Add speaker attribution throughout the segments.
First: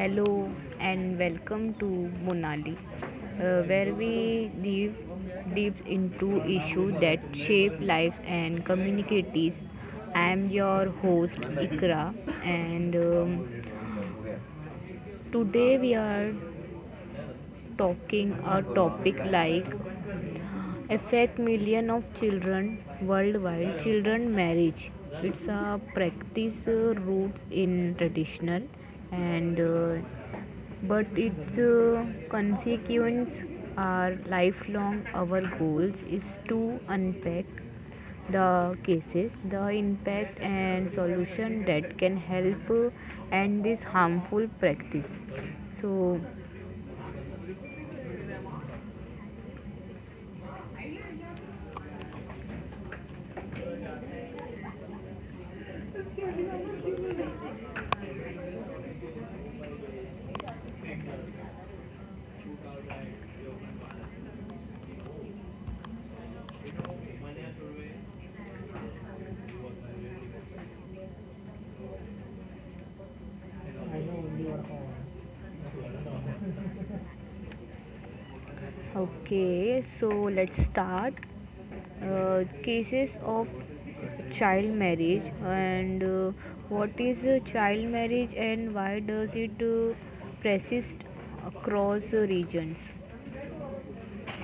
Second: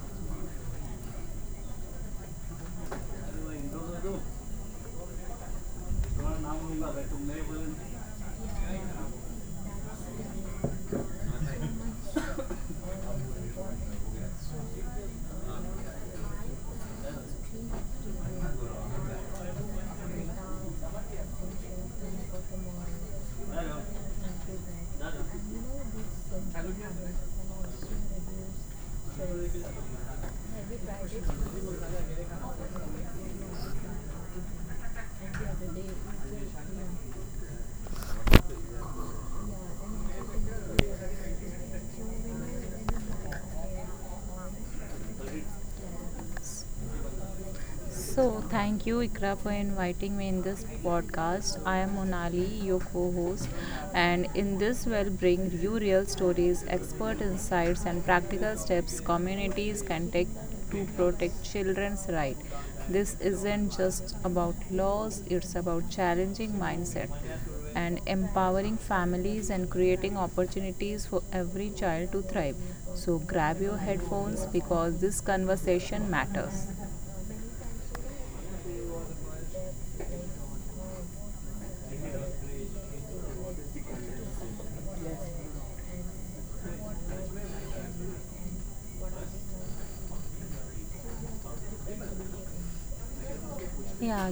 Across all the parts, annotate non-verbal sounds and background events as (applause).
Speaker 1: Hello and welcome to Monali, where we dive deep into issues that shape life and communities. I am your host Ikra, and today we are talking a topic like affect million of
Speaker 2: Hindi po po
Speaker 1: children
Speaker 2: mga
Speaker 1: worldwide. Children marriage. It's a practice roots in traditional and but its consequence are lifelong. Our goals is to unpack the cases, the impact and solution that can help end this harmful practice. So,
Speaker 2: So, thank you, Ikra, for inviting me in this podcast. I am Monali, your co host, and in this, we'll bring you real stories, expert insights, and practical steps communities can take to protect children's rights. This isn't just about laws, it's about challenging mindset and empowering families and creating opportunities for every child to thrive. So, grab your headphones because this conversation matters.
Speaker 1: okay, so let's start. Cases of child marriage and what is child marriage and why does it persist across regions?
Speaker 2: Yeah,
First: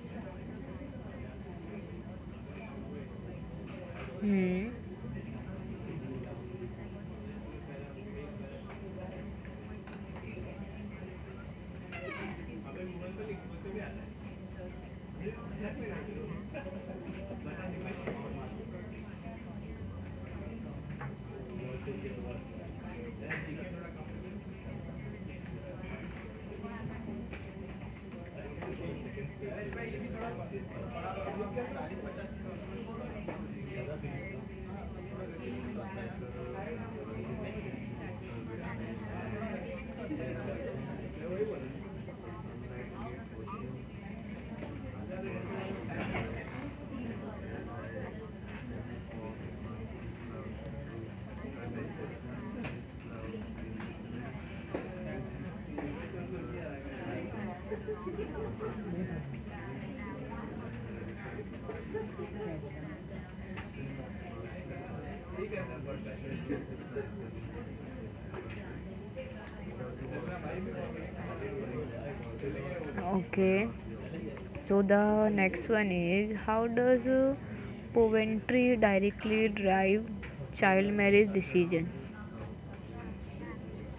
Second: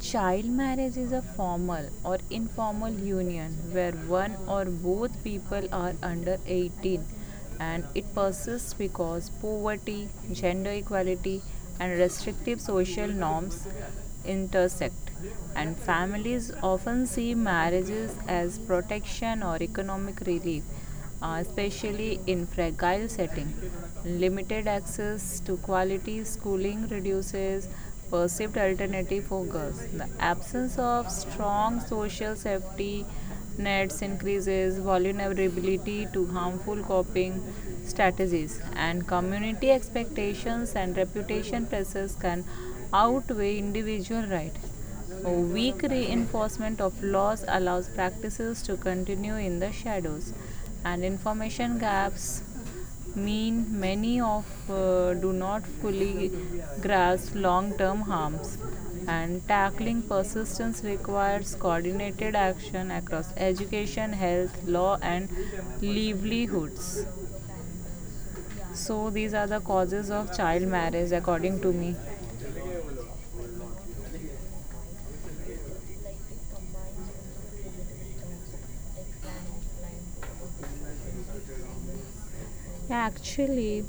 Speaker 2: child marriage is a formal or informal union where one or
Speaker 1: Hmm.
Speaker 2: both people are under 18, and it persists because poverty, gender equality, and restrictive social norms intersect. And families often see marriages as protection or economic relief, especially in fragile setting. Limited access to quality schooling reduces perceived alternative for girls. The absence of strong social safety nets increases vulnerability to harmful coping strategies, and community expectations and reputation pressures can outweigh individual rights. A weak reinforcement of laws allows practices to continue in the shadows, and information gaps mean many of do not fully grasp long-term harms. And tackling persistence requires coordinated action across education, health, law, and livelihoods. So these are the causes of child marriage, according to me.
Speaker 1: Okay. So the next one is how does Poventry directly drive child marriage decision?
Speaker 2: Actually,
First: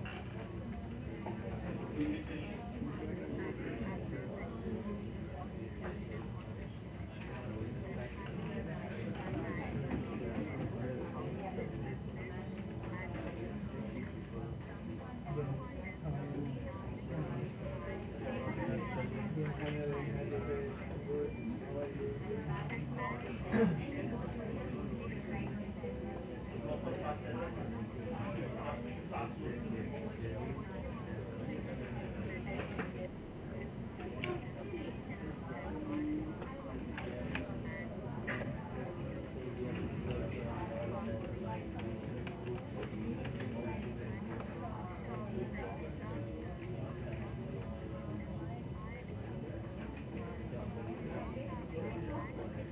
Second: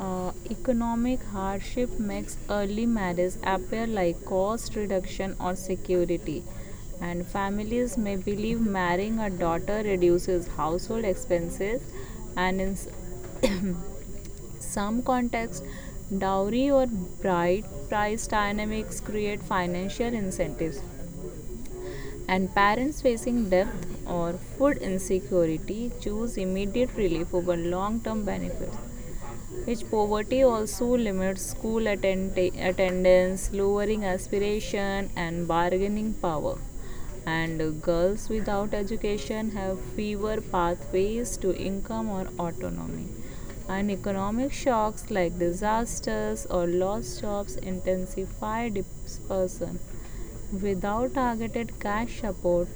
Speaker 2: economic hardship makes early marriage appear like cost reduction or security, and families may believe marrying a daughter reduces household expenses, and (coughs) some contexts, dowry or bride price dynamics create financial incentives. And parents facing debt or food insecurity choose immediate relief over long term benefits, which poverty also limits school attendance, lowering aspiration and bargaining power. And girls without education have fewer pathways to income or autonomy. And economic shocks like disasters or lost jobs intensify dispersion. Without targeted cash support,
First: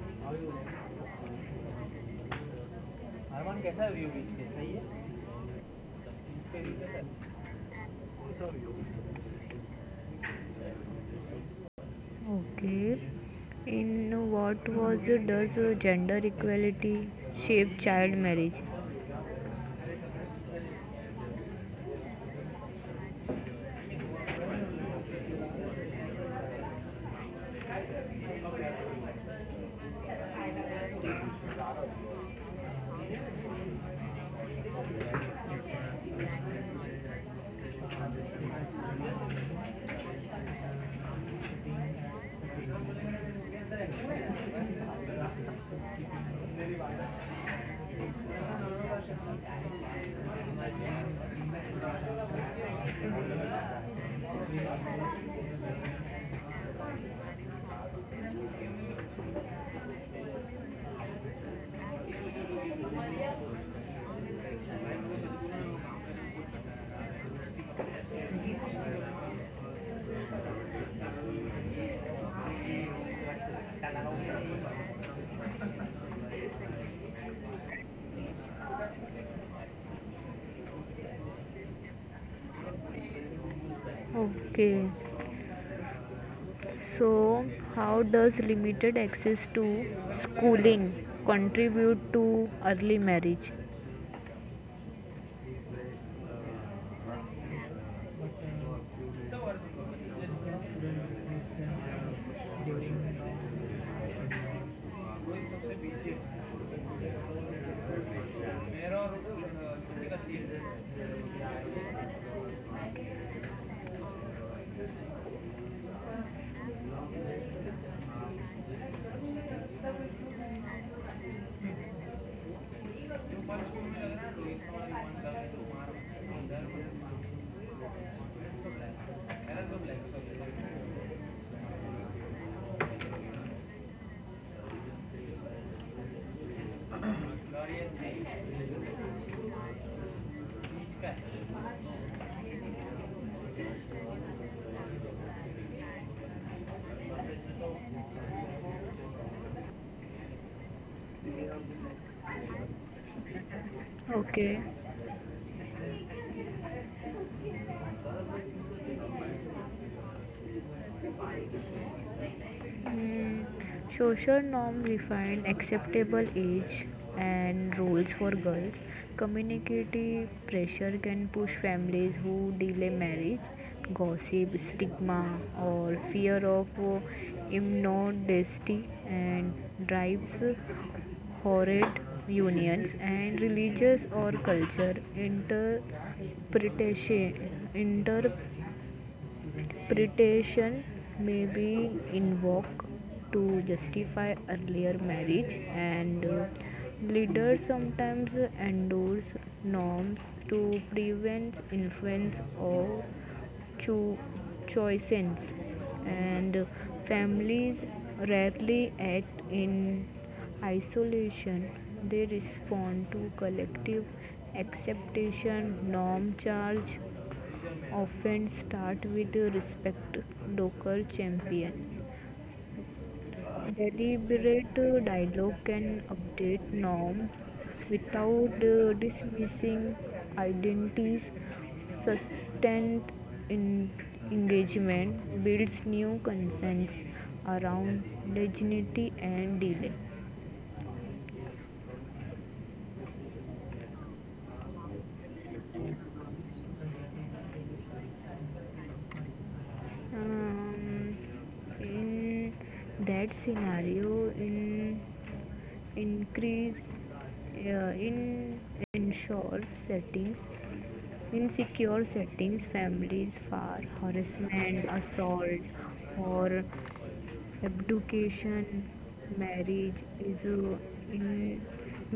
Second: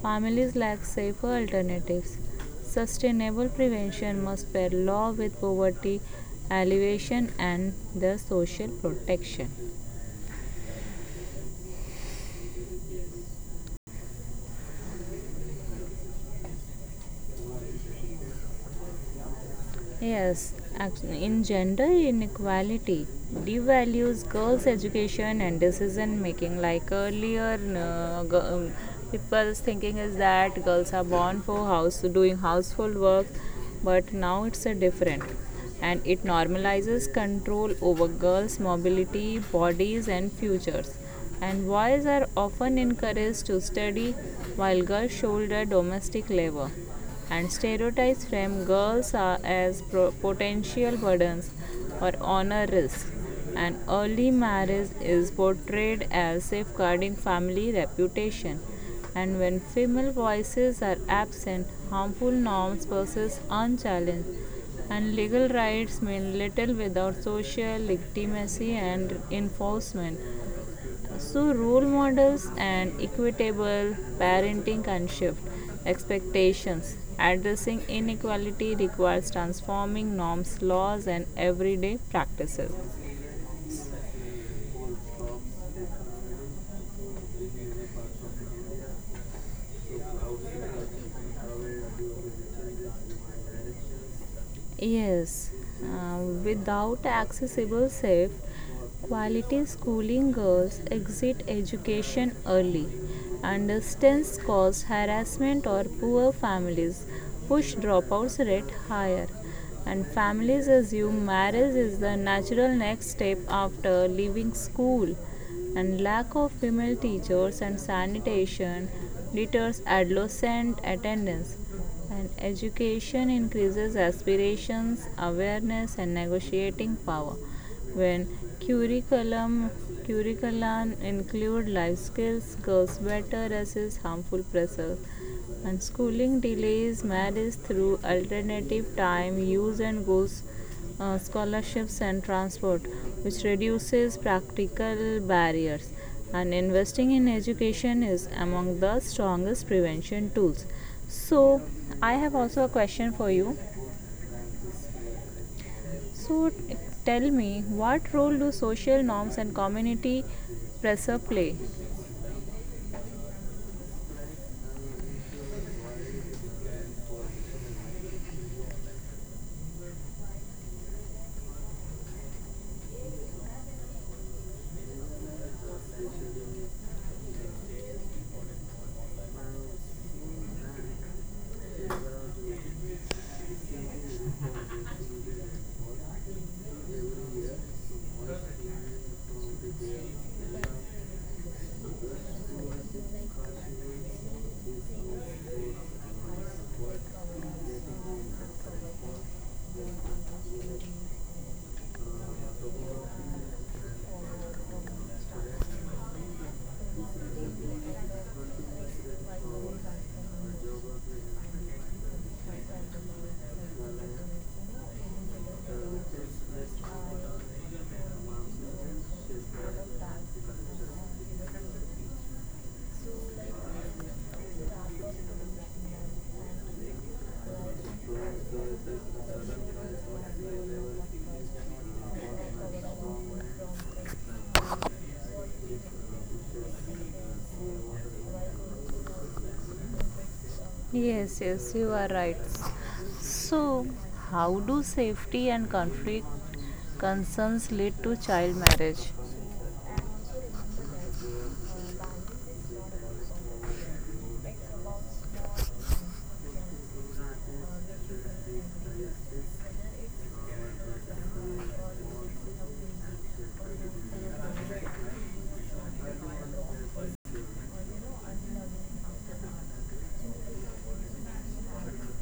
Speaker 2: families lack safer alternatives. Sustainable prevention must pair law with poverty alleviation and the social protection.
Speaker 1: Okay. In what was does gender equality shape child marriage?
Speaker 2: Yes, in gender inequality devalues girls' education and decision making. Like earlier, people's thinking is that girls are born for house doing household work, but now it's a different, and it normalizes control over girls' mobility, bodies, and futures. And boys are often encouraged to study, while girls shoulder domestic labor, and stereotypes frame girls are as potential burdens or honor risks. And early marriage is portrayed as safeguarding family reputation. And when female voices are absent, harmful norms persist unchallenged. And legal rights mean little without social legitimacy and enforcement. So, role models and equitable parenting can shift expectations. Addressing inequality requires transforming norms, laws, and everyday practices.
Speaker 1: Okay. So how does limited access to schooling contribute to early marriage?
Speaker 2: Yes, uh, without accessible, safe, quality schooling, girls exit education early. Understands cause harassment or poor families push dropouts rate higher. And families assume marriage is the natural next step after leaving school. And lack of female teachers and sanitation deters adolescent attendance, and education increases aspirations, awareness, and negotiating power. When curriculum include life skills, girls better resist harmful pressure. And schooling delays marriage through alternative time use and goes scholarships and transport, which reduces practical barriers. And investing in education is among the strongest prevention tools. So, I have also a question for you.
Speaker 1: Okay.
Speaker 2: So, tell me, what role do social norms and community pressure play?
Speaker 1: Mm, social norm define acceptable age and roles for girls. Community pressure can push families who delay marriage. Gossip, stigma, or fear of immodesty and drives horrid unions and religious or culture interpretation Interpretation may be invoked to justify earlier marriage, and leaders sometimes endorse norms to prevent influence or cho- choices, and families rarely act in isolation. They respond to collective acceptation, norm charge, often start with respect docker champion deliberate dialogue can update norms without dismissing identities sustained in engagement builds new concerns around dignity and delay
Speaker 2: Yes, yes, you are right. So, how do safety and conflict concerns lead to child marriage?
Speaker 1: um, in that scenario in increase in ensure settings in secure settings families for harassment assault or abduction marriage is in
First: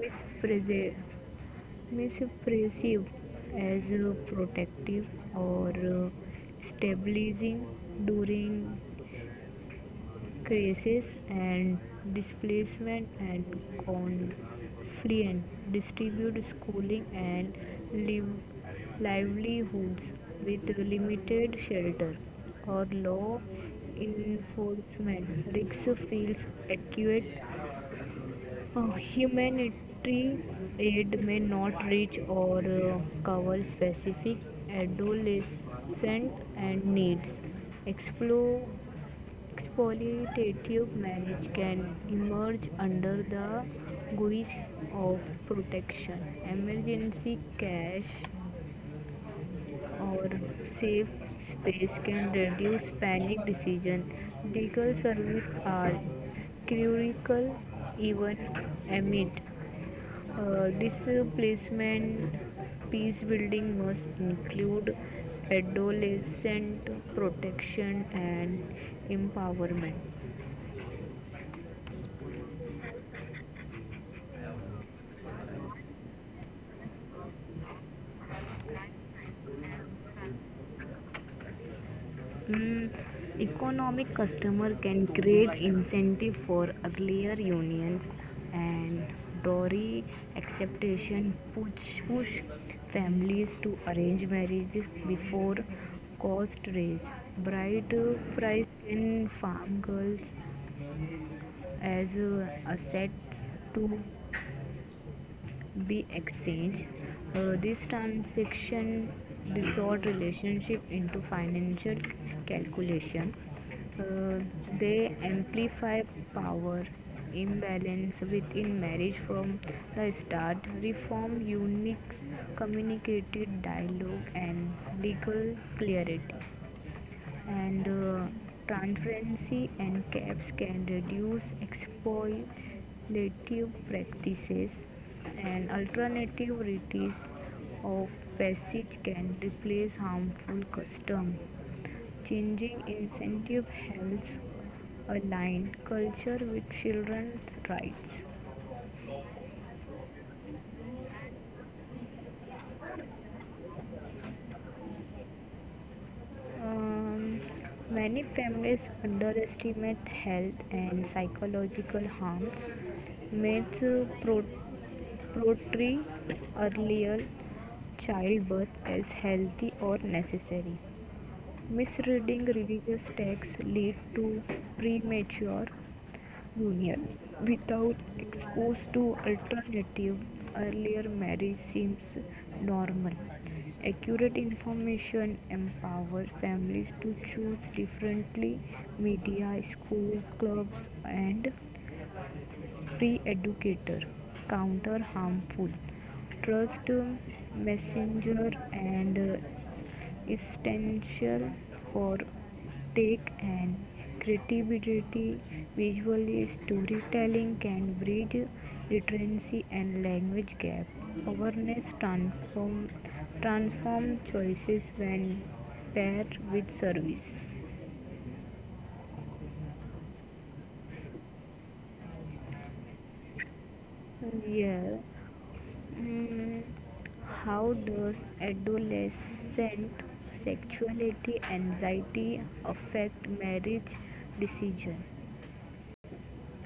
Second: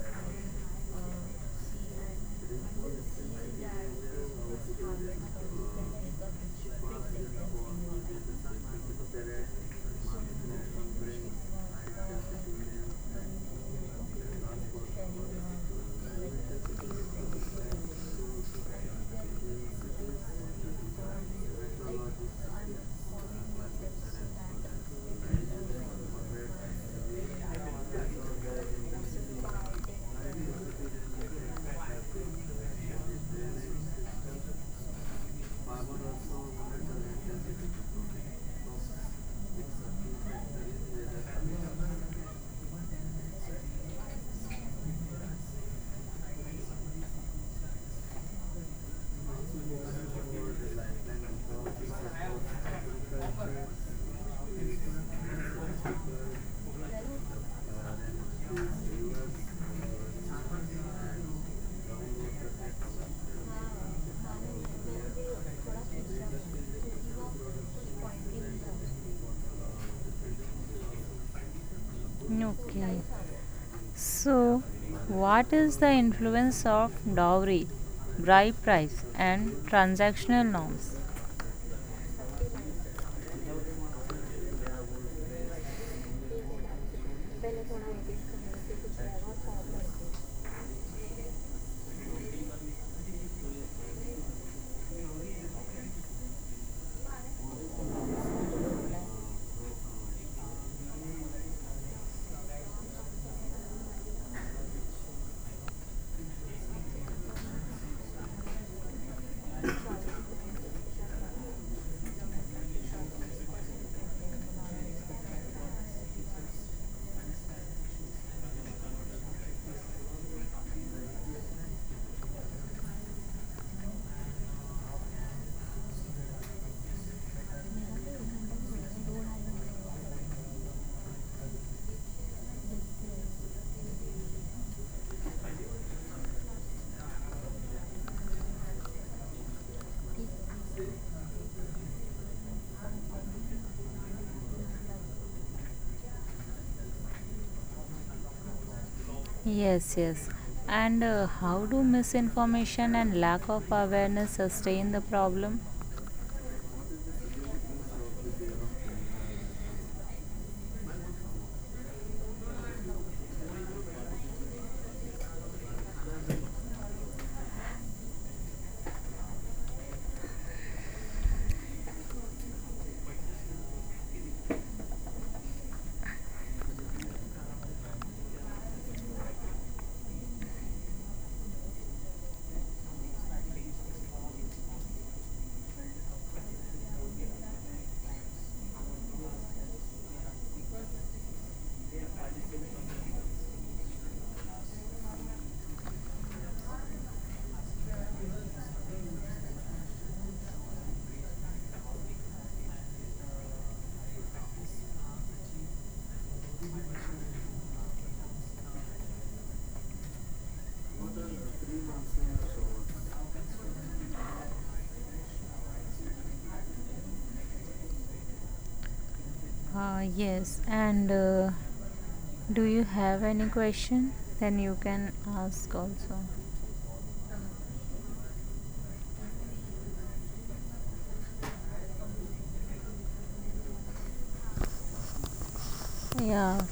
Speaker 1: mispresent Misopressive as protective or stabilizing during crisis and displacement and conflict distribute schooling and liv- livelihoods with limited shelter or law enforcement risk feels acute humanitarian aid may not reach or cover specific adolescent and needs. Explo- exploitative marriage can emerge under the guise of protection. Emergency cash or safe space can reduce panic decision. Legal services are critical even amid displacement. Peace building must include adolescent protection and empowerment.
Speaker 2: Okay. So, what is the influence of dowry, bride price, and transactional norms?
Speaker 1: Mm, economic customer can create incentive for earlier unions and dowry acceptation push families to arrange marriage before cost raise bride price and farm girls as assets to be exchanged. This transaction distort relationship into financial calculation. Uh, they amplify power imbalance within marriage from the start, reform unique communicated dialogue and legal clarity and transparency and caps can reduce exploitative practices and alternative rites of passage can replace harmful customs. Changing incentive helps align culture with children's rights.
Speaker 2: Yes, yes. And how do misinformation and lack of awareness sustain the problem?
Speaker 1: Um, many families underestimate health and psychological harms. Myths portray earlier childbirth as healthy or necessary. Misreading religious texts lead to premature union. Without exposed to alternative, earlier marriage seems normal. Accurate information empowers families to choose differently. Media, school, clubs, and free educator counter harmful trust messenger and essential for tech and creativity. Visual storytelling can bridge literacy and language gap. Awareness transform, choices when paired with service.
Speaker 2: Yes, and do you have any question? Then you
Speaker 1: Yeah.
Speaker 2: can ask also.
Speaker 1: Mm, how does adolescent sexuality anxiety affect marriage decision?
Speaker 2: Yeah,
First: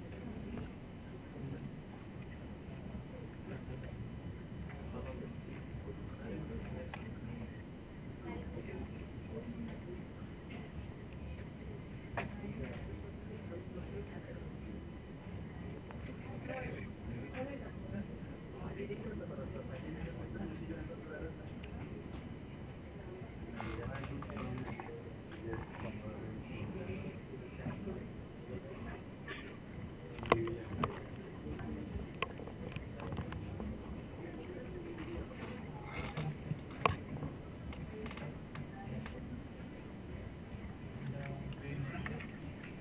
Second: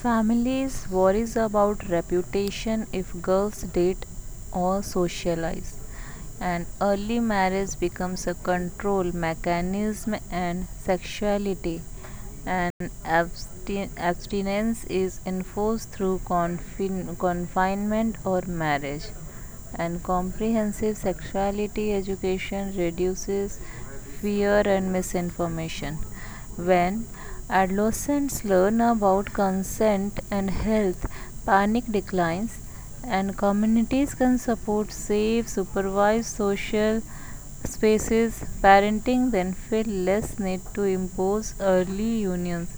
Speaker 2: families worries about reputation if girls date or socialize. And early marriage becomes a control mechanism, and sexuality and abstinence is enforced through confinement or marriage, and comprehensive sexuality education reduces fear and misinformation. When adolescents learn about consent and health, panic declines, and communities can support safe, supervised social spaces. Parenting then feel less need to impose early unions,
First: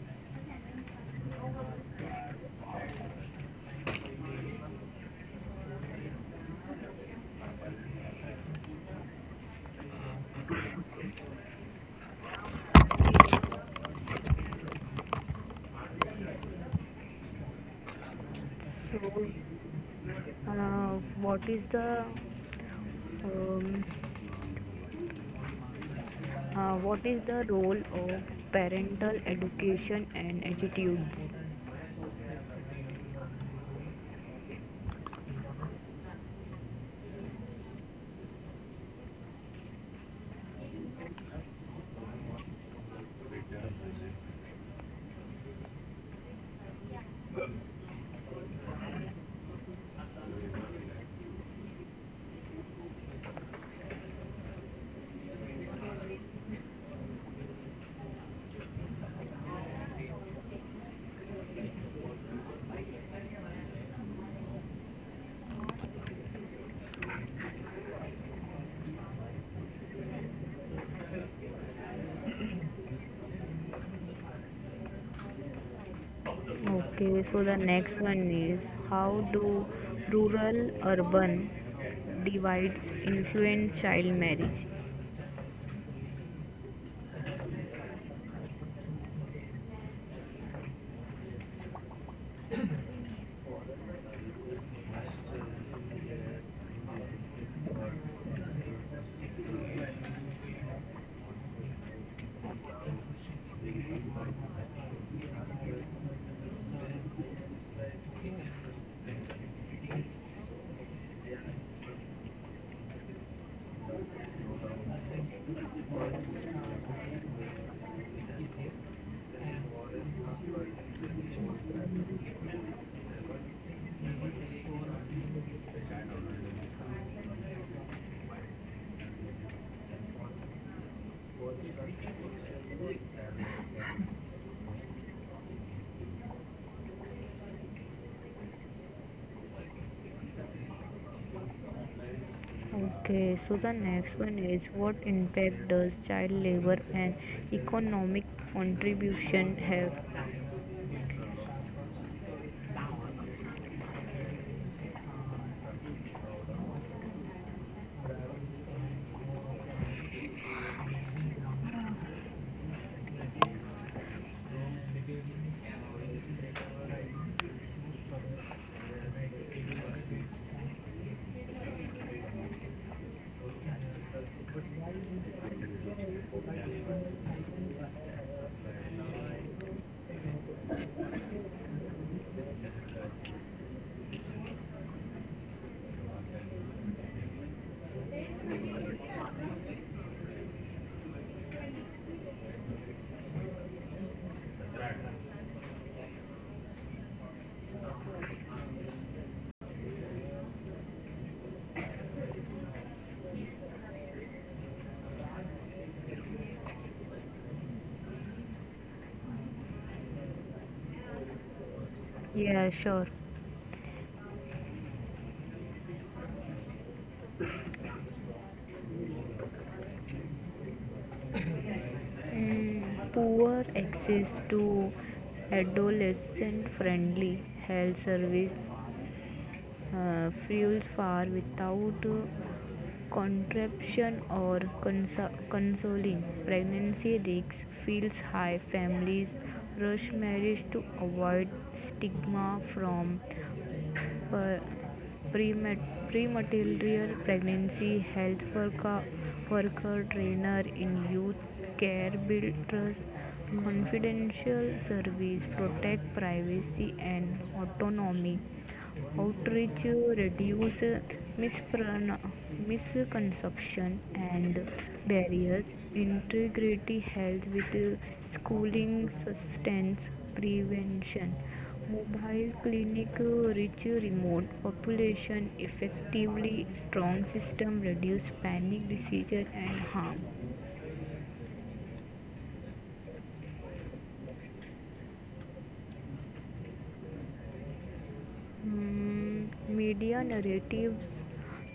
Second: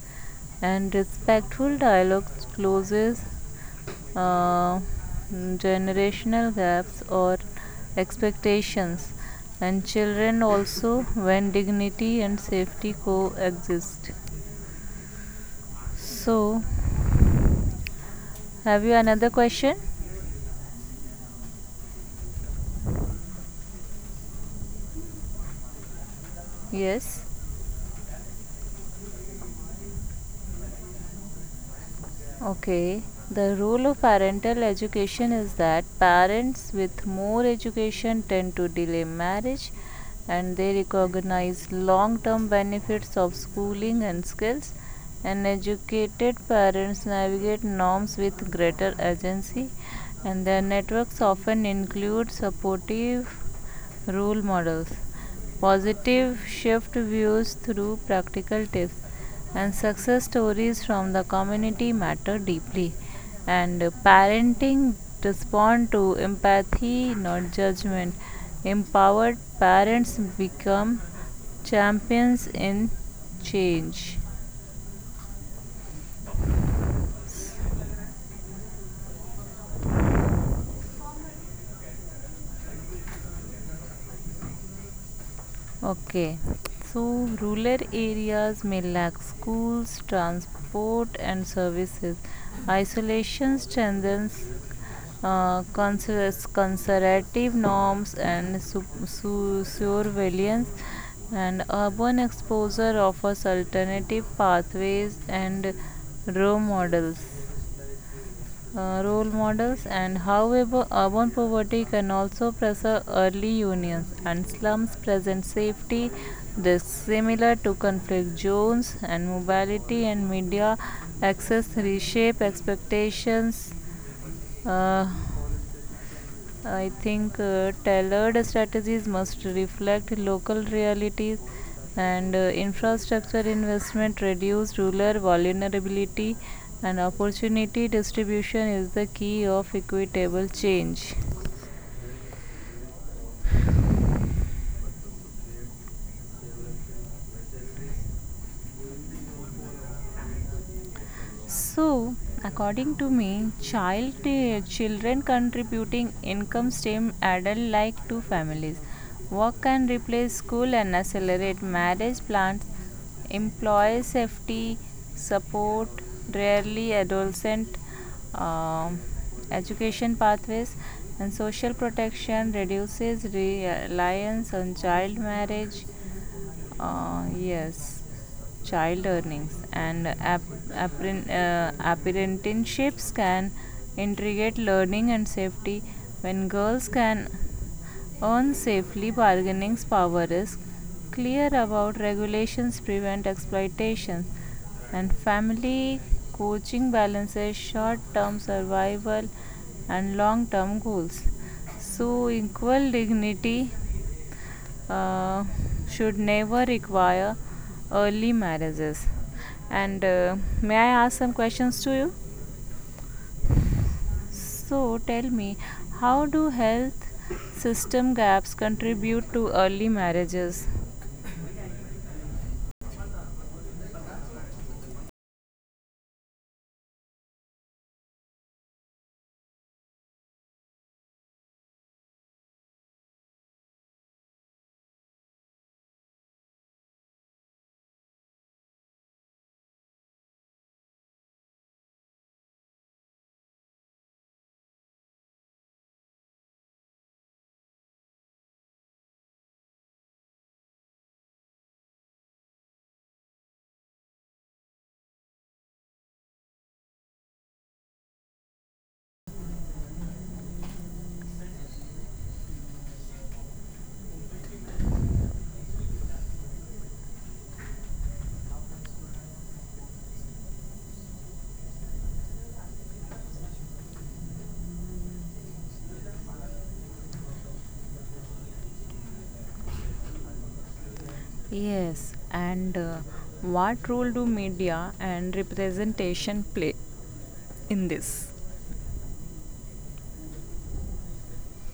Speaker 2: and respectful dialogue closes uh, generational gaps or expectations, and children also when dignity and safety coexist. So, have you
Speaker 1: So
Speaker 2: another question?
Speaker 1: Uh, what is the um, what
Speaker 2: Yes.
Speaker 1: is the role of parental education and attitudes?
Speaker 2: Okay, the role of parental education is that parents with more education tend to delay marriage, and they recognize long term benefits of schooling and skills. And educated parents navigate norms with greater agency, and their networks often include supportive role models, positive shift views through practical tips, and success stories from the community matter deeply, and parenting respond to empathy, not judgment. Empowered parents become champions in change.
Speaker 1: Okay, so the next one is how do rural urban divides influence child marriage?
Speaker 2: Okay, so rural areas may lack schools, transport, and services. Isolation strengthens uh, conservative norms and surveillance, and urban exposure offers alternative pathways and role models role models. And however, urban poverty can also pressure early unions, and slums present safety risks similar to conflict zones, and mobility and media access reshape expectations. uh, I think tailored strategies must reflect local realities, and infrastructure investment reduce rural vulnerability, and opportunity distribution is the key of equitable change.
Speaker 1: Okay, so the next one is what impact does child labor and economic contribution have?
Speaker 2: So, according to me, children contributing income stem adult like to families. Work can replace school and accelerate marriage plans. Employee safety support rarely adolescent um education pathways, and social protection reduces reliance on child marriage. Yes, child earnings and apprenticeships can integrate learning and safety. When girls can earn safely, bargaining power is clear about regulations prevent exploitation, and family coaching balances short term survival and long term goals. So, equal dignity uh, should never require early marriages. And may I ask some questions to you?
Speaker 1: Yeah, sure.
Speaker 2: So tell me, how do health system gaps contribute to early marriages?
Speaker 1: Poor access to adolescent friendly health service fuels far without contraception or cons consoling pregnancy risks feels high families rush marriage to avoid stigma from prematerial pregnancy health worker trainer in youth care build trust confidential service protect privacy and autonomy outreach reduce mispron- misconception and barriers integrity health with schooling sustenance prevention mobile clinic reach remote population effectively strong system reduce panic disease and harm.
Speaker 2: Yes, and what role do media and representation play in this?
Speaker 1: Mm, media narratives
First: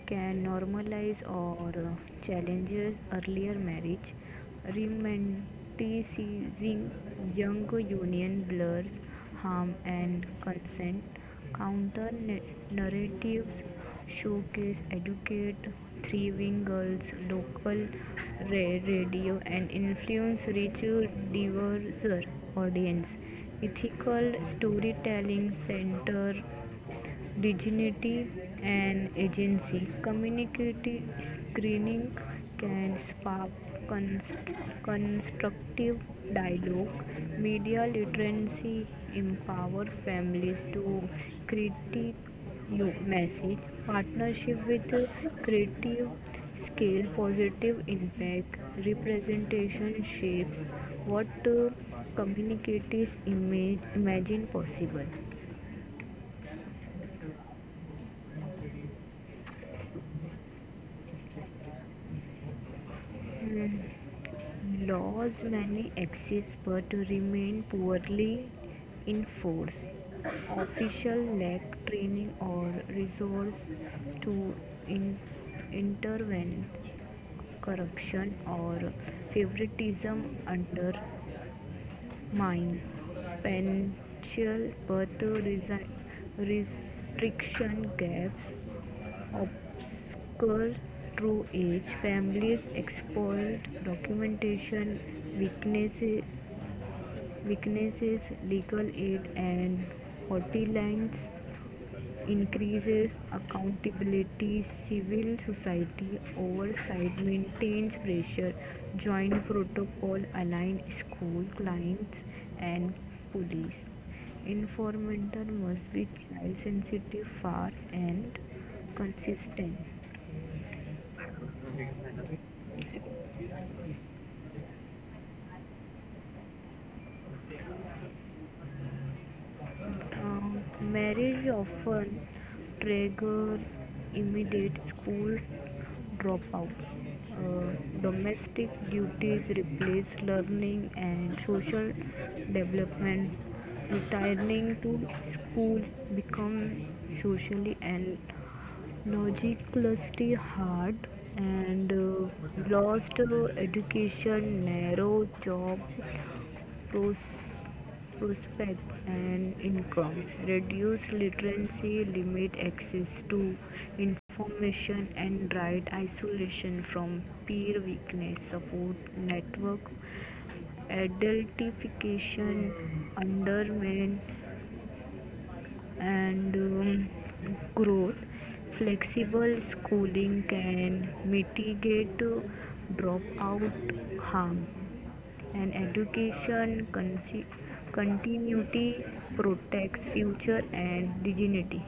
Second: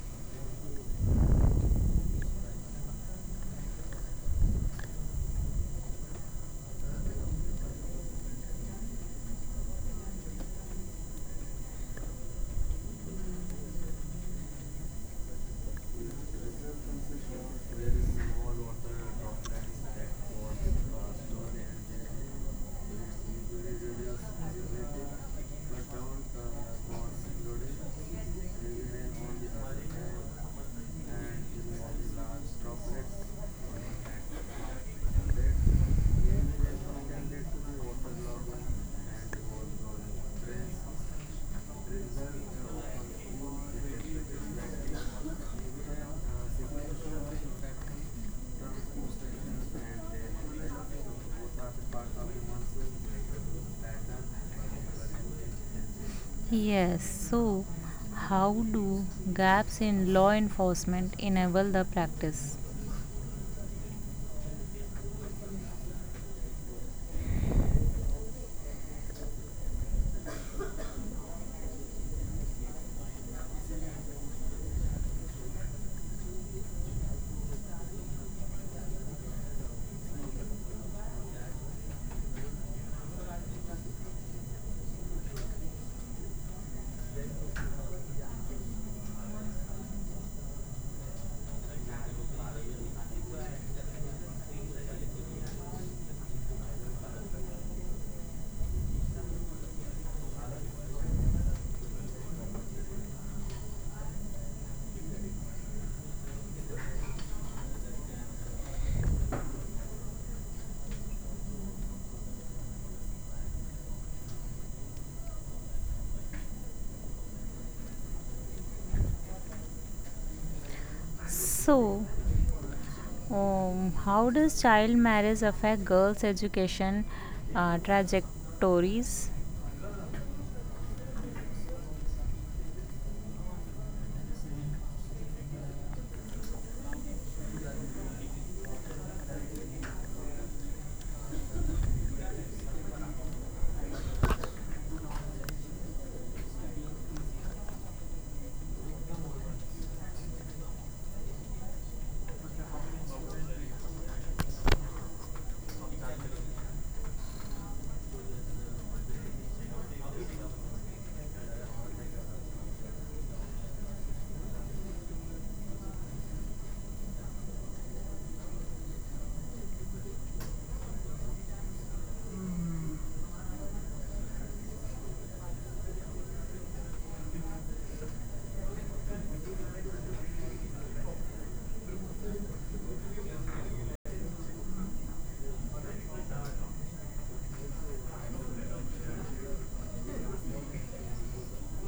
Speaker 1: can normalize or challenges earlier marriage, romanticizing young union blurs harm and consent. Counter na- narratives showcase educate thriving girls, local ra- radio, and influence rich diverse audience. Ethical storytelling center dignity and agency. Community screening can spark constructive dialogue. Media literacy empower families to critique message. Partnership with creative scale positive impact. Representation shapes what communicators imagine possible.
Speaker 2: Yes, so how do gaps in law enforcement enable the practice?
Speaker 1: Hmm. Laws may exist but remain poorly enforced. Officials lack training or resources to in- intervene. Corruption or favoritism undermine potential birth restriction gaps obscure true age, families exploit documentation weaknesses weaknesses legal aid and hotlines increases accountability civil society oversight maintains pressure joint protocol align school clients and police information must be child sensitive fair and consistent.
Speaker 2: So, how does child marriage affect girls' education trajectories?
Speaker 1: Um, marriage often triggers immediate school dropout. Uh, domestic duties replace learning and social development. Returning to school becomes socially and logically hard and lost education narrow job prospect and income, reduce literacy, limit access to information and right isolation from peer weakness, support network, adultification, undermine and growth. Flexible schooling can mitigate dropout harm and education continuity protects future and dignity.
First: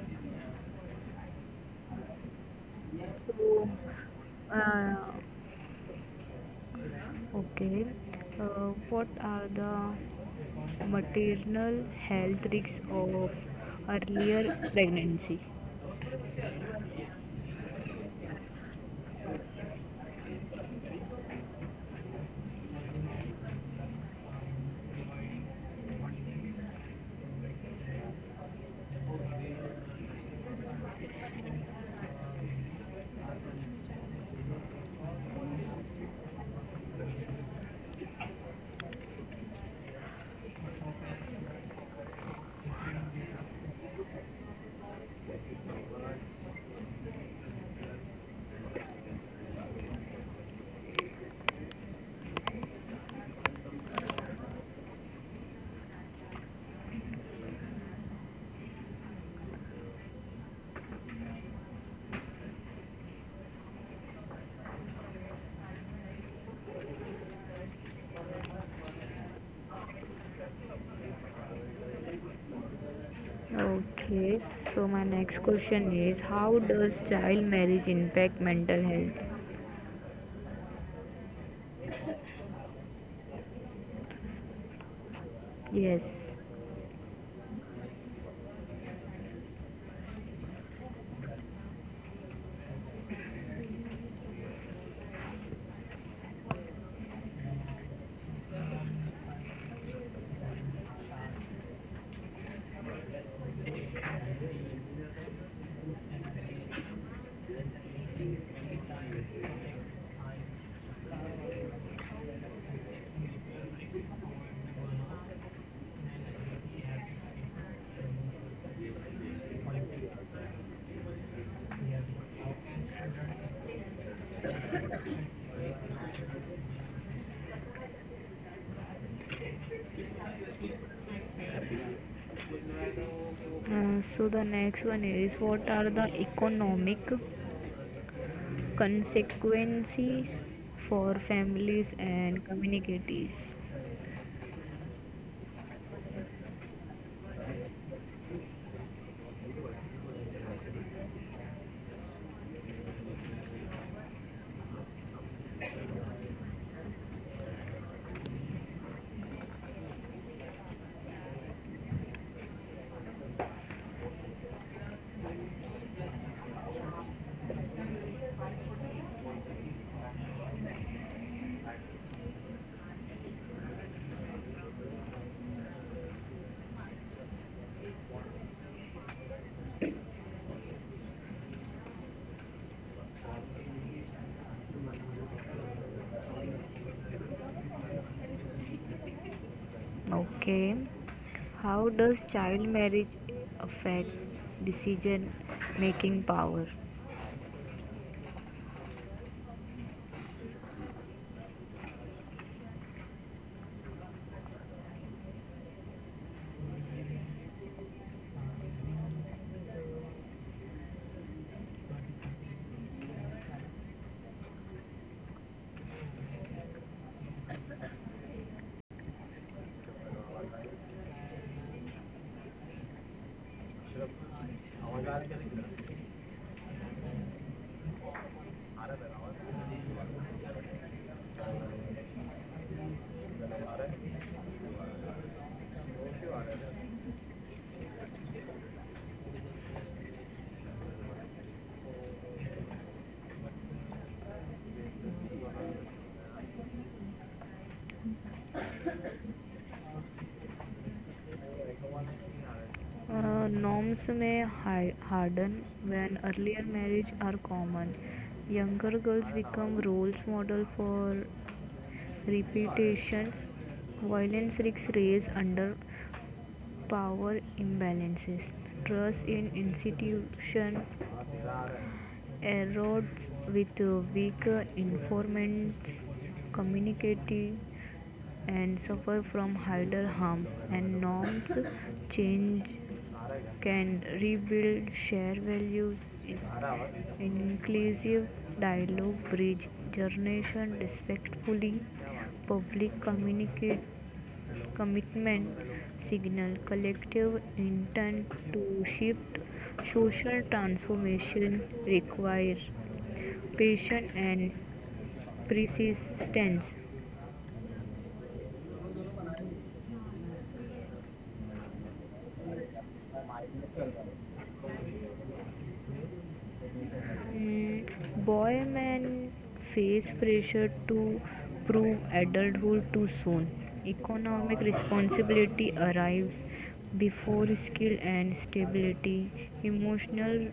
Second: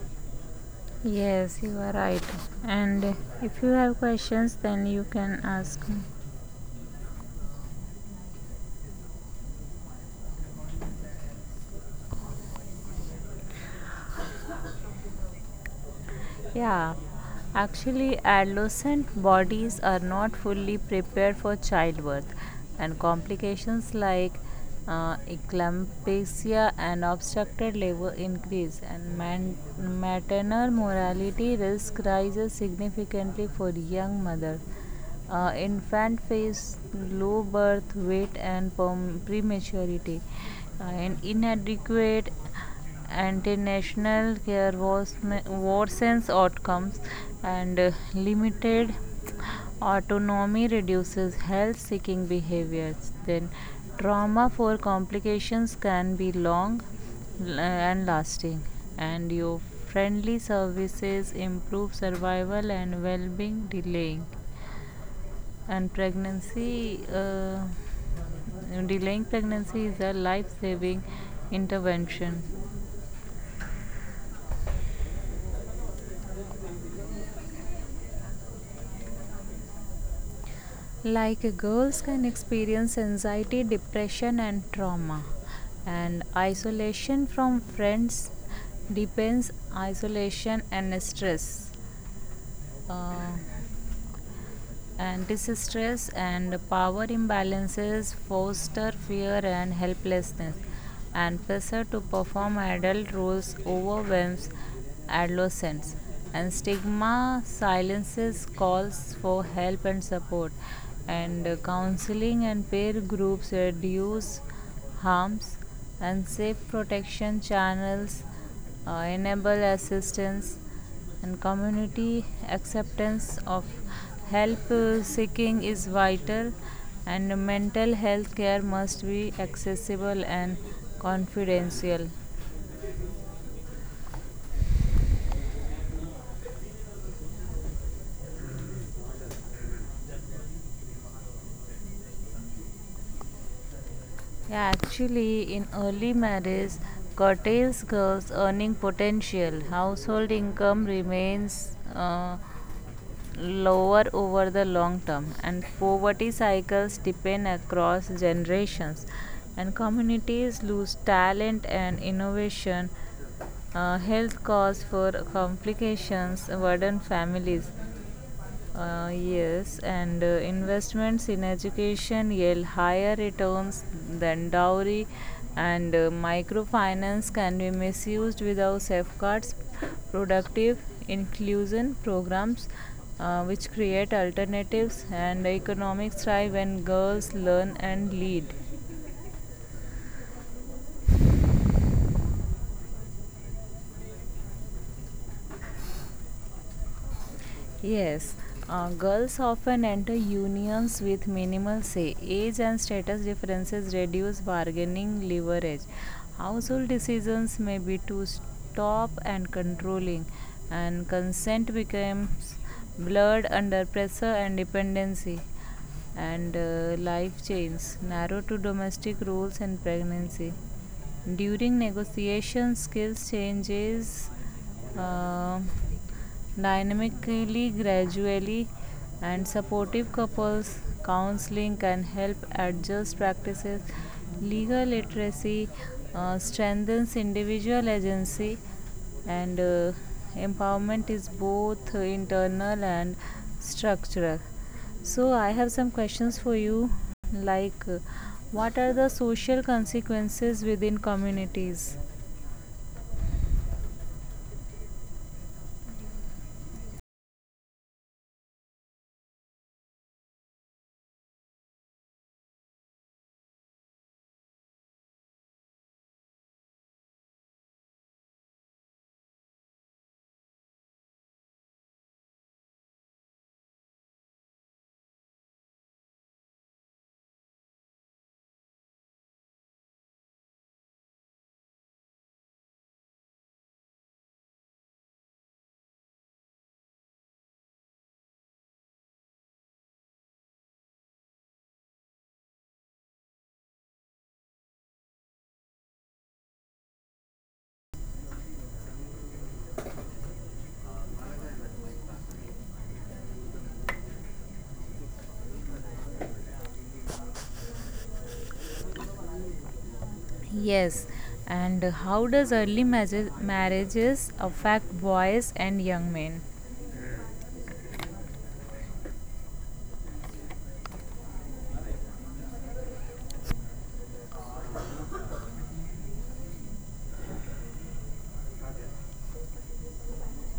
Speaker 2: Yes, you are right. And if you
Speaker 1: So,
Speaker 2: have questions, then you
Speaker 1: uh,
Speaker 2: can ask me.
Speaker 1: okay, what are the maternal health risks of earlier pregnancy?
Speaker 2: Yeah, actually, adolescent bodies are not fully prepared for childbirth, and complications like eclampsia and obstructed labor increase, and maternal mortality risk rises significantly for young mother. Infant face low birth weight and prematurity, and inadequate antenatal care worsens outcomes, and limited autonomy reduces health seeking behaviors. Then trauma for complications can be long and lasting, and your friendly services improve survival and well-being. And pregnancy uh, Delaying pregnancy is a life-saving intervention.
Speaker 1: Okay, so my next question is how does child marriage impact mental health?
Speaker 2: Like girls can experience anxiety, depression, and trauma, and
Speaker 1: Yes.
Speaker 2: isolation from friends depends isolation and stress. Uh, and distress and power imbalances foster fear and helplessness, and pressure to perform adult roles overwhelms adolescents, and stigma silences calls for help and support. And counseling and peer groups reduce harms, and safe protection channels enable assistance, and community acceptance of help seeking is vital, and mental health care must be accessible and confidential.
Speaker 1: So the next one is what are the economic consequences for families and communities.
Speaker 2: Yeah, actually, in early marriage, curtails girls' earning potential. Household income remains lower over the long term, and poverty cycles deepen across generations. And communities lose talent and innovation. Health cause for complications burden families. Yes, and investments in education yield higher returns than dowry, and microfinance can be misused without safeguards. Productive inclusion programs, which create alternatives, and economics thrive when girls learn and lead.
Speaker 1: Okay, how does child marriage affect decision making power?
Speaker 2: Yes, girls often enter unions with minimal say. Age and status differences reduce bargaining leverage. Household decisions may be to stop and controlling, and consent becomes blurred under pressure and dependency, and life chains narrow to domestic roles and pregnancy. During negotiation, skills changes uh, dynamically, gradually, and supportive couples counseling can help adjust practices. Legal literacy strengthens individual agency, and empowerment is both internal and structural. So, I have some questions for you, like, what are the social consequences within communities?
Speaker 1: Norms may harden when earlier marriage are common. Younger girls become roles model for repetitions. Violence risks raise under power imbalances. Trust in institutions erodes with weaker informants communicating and suffer from higher harm and norms change can rebuild shared values inclusive dialogue bridge generation respectfully public communicate commitment signal collective intent to shift social transformation require patience and persistence.
Speaker 2: Yes, and how does marriages affect boys and young men?
Speaker 1: Mm, boy men face pressure to prove adulthood too soon. Economic responsibility arrives before skill and stability. Emotional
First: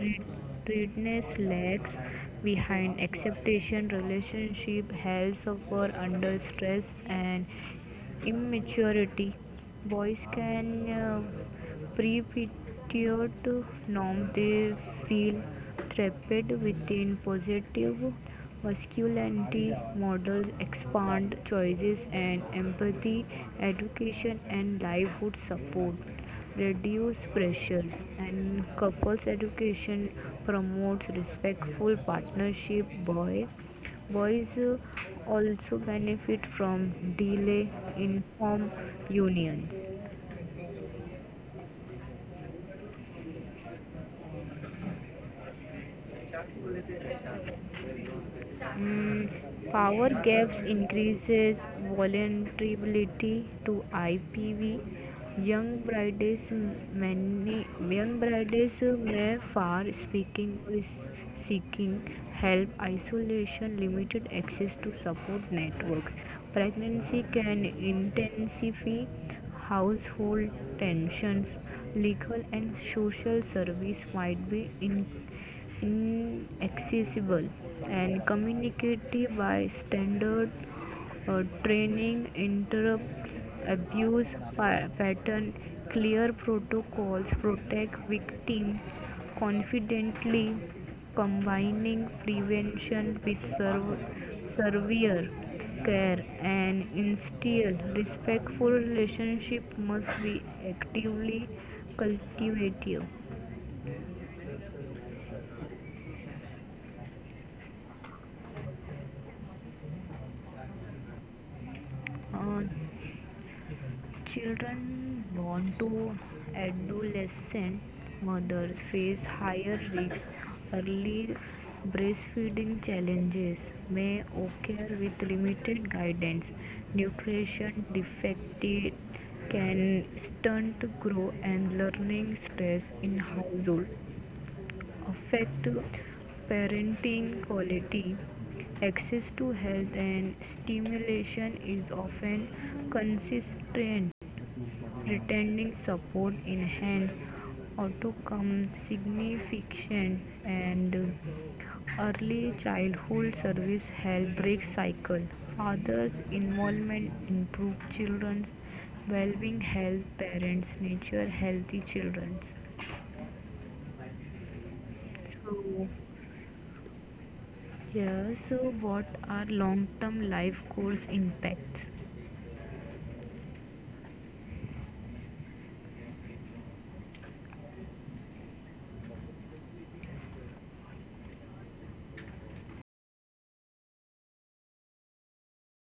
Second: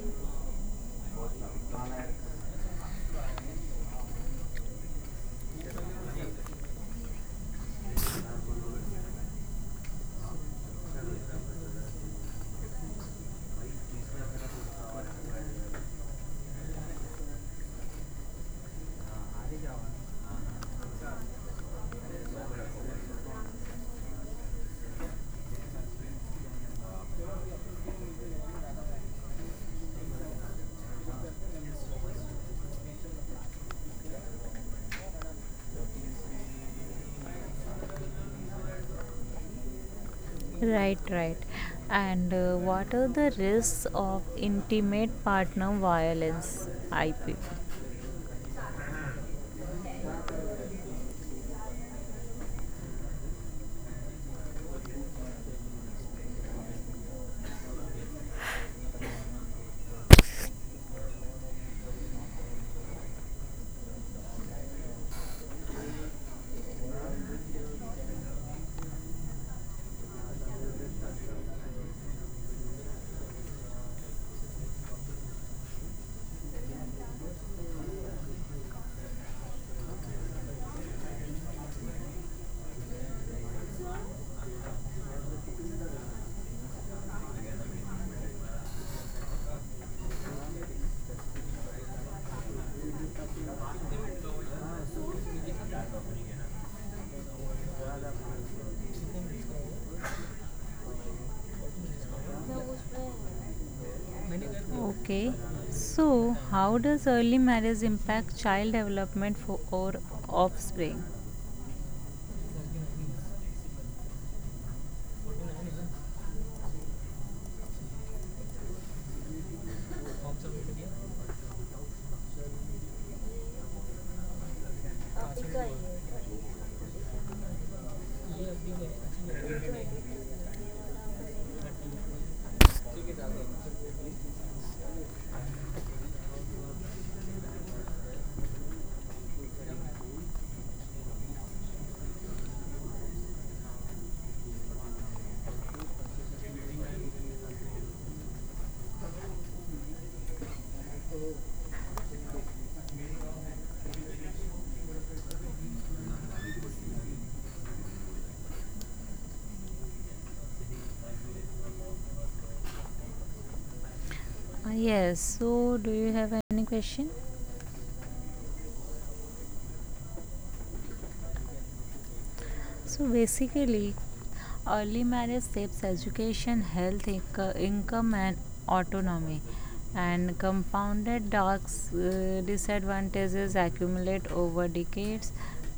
Speaker 1: readiness lags behind acceptation. Relationship health suffer under stress and immaturity. Boys can pre-fitted norm they feel trapped within positive masculinity models expand choices and empathy education and livelihood support reduce pressures and couples education promotes respectful partnership boys also benefit from delay in form unions.
Speaker 2: Right, right. And what are the risks of intimate partner violence? IP.
Speaker 1: Mm, power gaps increases vulnerability to IPV. Young brides, many young brides may far speaking or seeking help, isolation, limited access to support networks. Pregnancy can intensify household tensions. Legal and social service might be in inaccessible and communicative by standard training interrupts abuse pattern clear protocols protect victims confidently combining prevention with severe care and instill respectful relationship must be actively cultivated.
Speaker 2: Okay. So, how does early marriage impact child development for or offspring?
Speaker 1: Uh, Children born to adolescent mothers face higher risks. Early breastfeeding challenges may occur with limited guidance. Nutrition defective can stunt growth and learning stress in household affect parenting quality. Access to health and stimulation is often constrained. Pretending support enhanced outcome significant and early childhood service help break cycle. Fathers' involvement improve children's well-being, help parents nurture healthy children.
Speaker 2: Yes,
Speaker 1: So
Speaker 2: so do you have any question?
Speaker 1: yeah, so what are long-term life course impacts?
Speaker 2: So basically, early marriage saves education, health, income, and autonomy, and compounded dark disadvantages accumulate over decades,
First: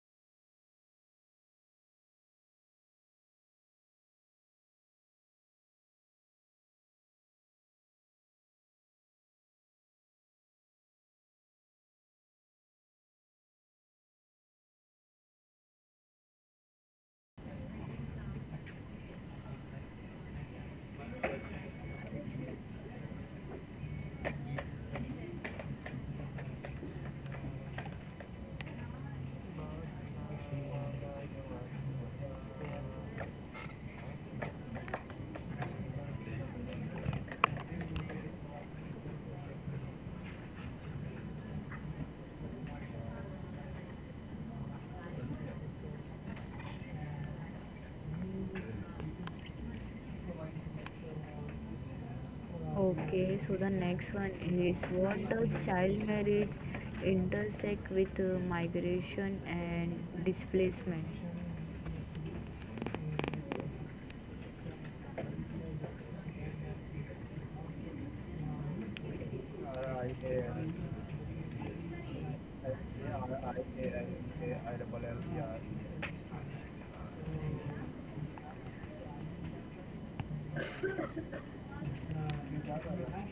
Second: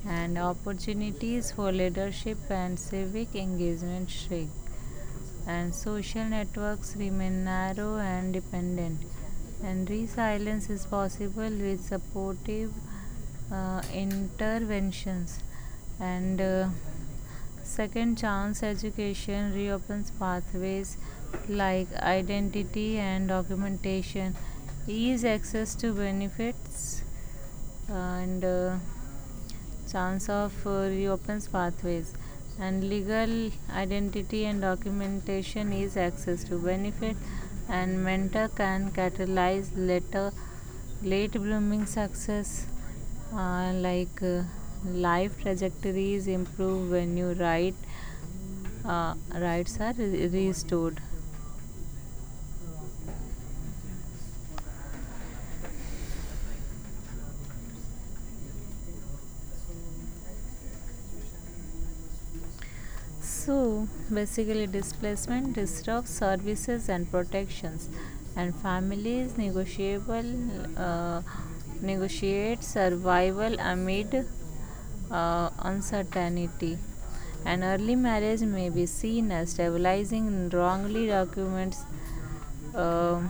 Speaker 2: and opportunities for leadership and civic engagement shrink, and social networks remain narrow and dependent. And resilience is possible with supportive interventions. And second chance education reopens pathways, like identity and documentation, ease access to benefits, and chance of reopens pathways and legal identity and documentation is access to benefit, and mentor can catalyze later late blooming success. uh, like uh, Life trajectories improve when you write rights are restored.
Speaker 1: Okay, so the next one is what does child marriage intersect with migration and displacement?
Speaker 2: So basically, displacement disrupts services and protections, and families negotiable uh, negotiate survival
Speaker 1: Okay,
Speaker 2: amid uncertainty. An early marriage may be seen as stabilizing wrongly documents um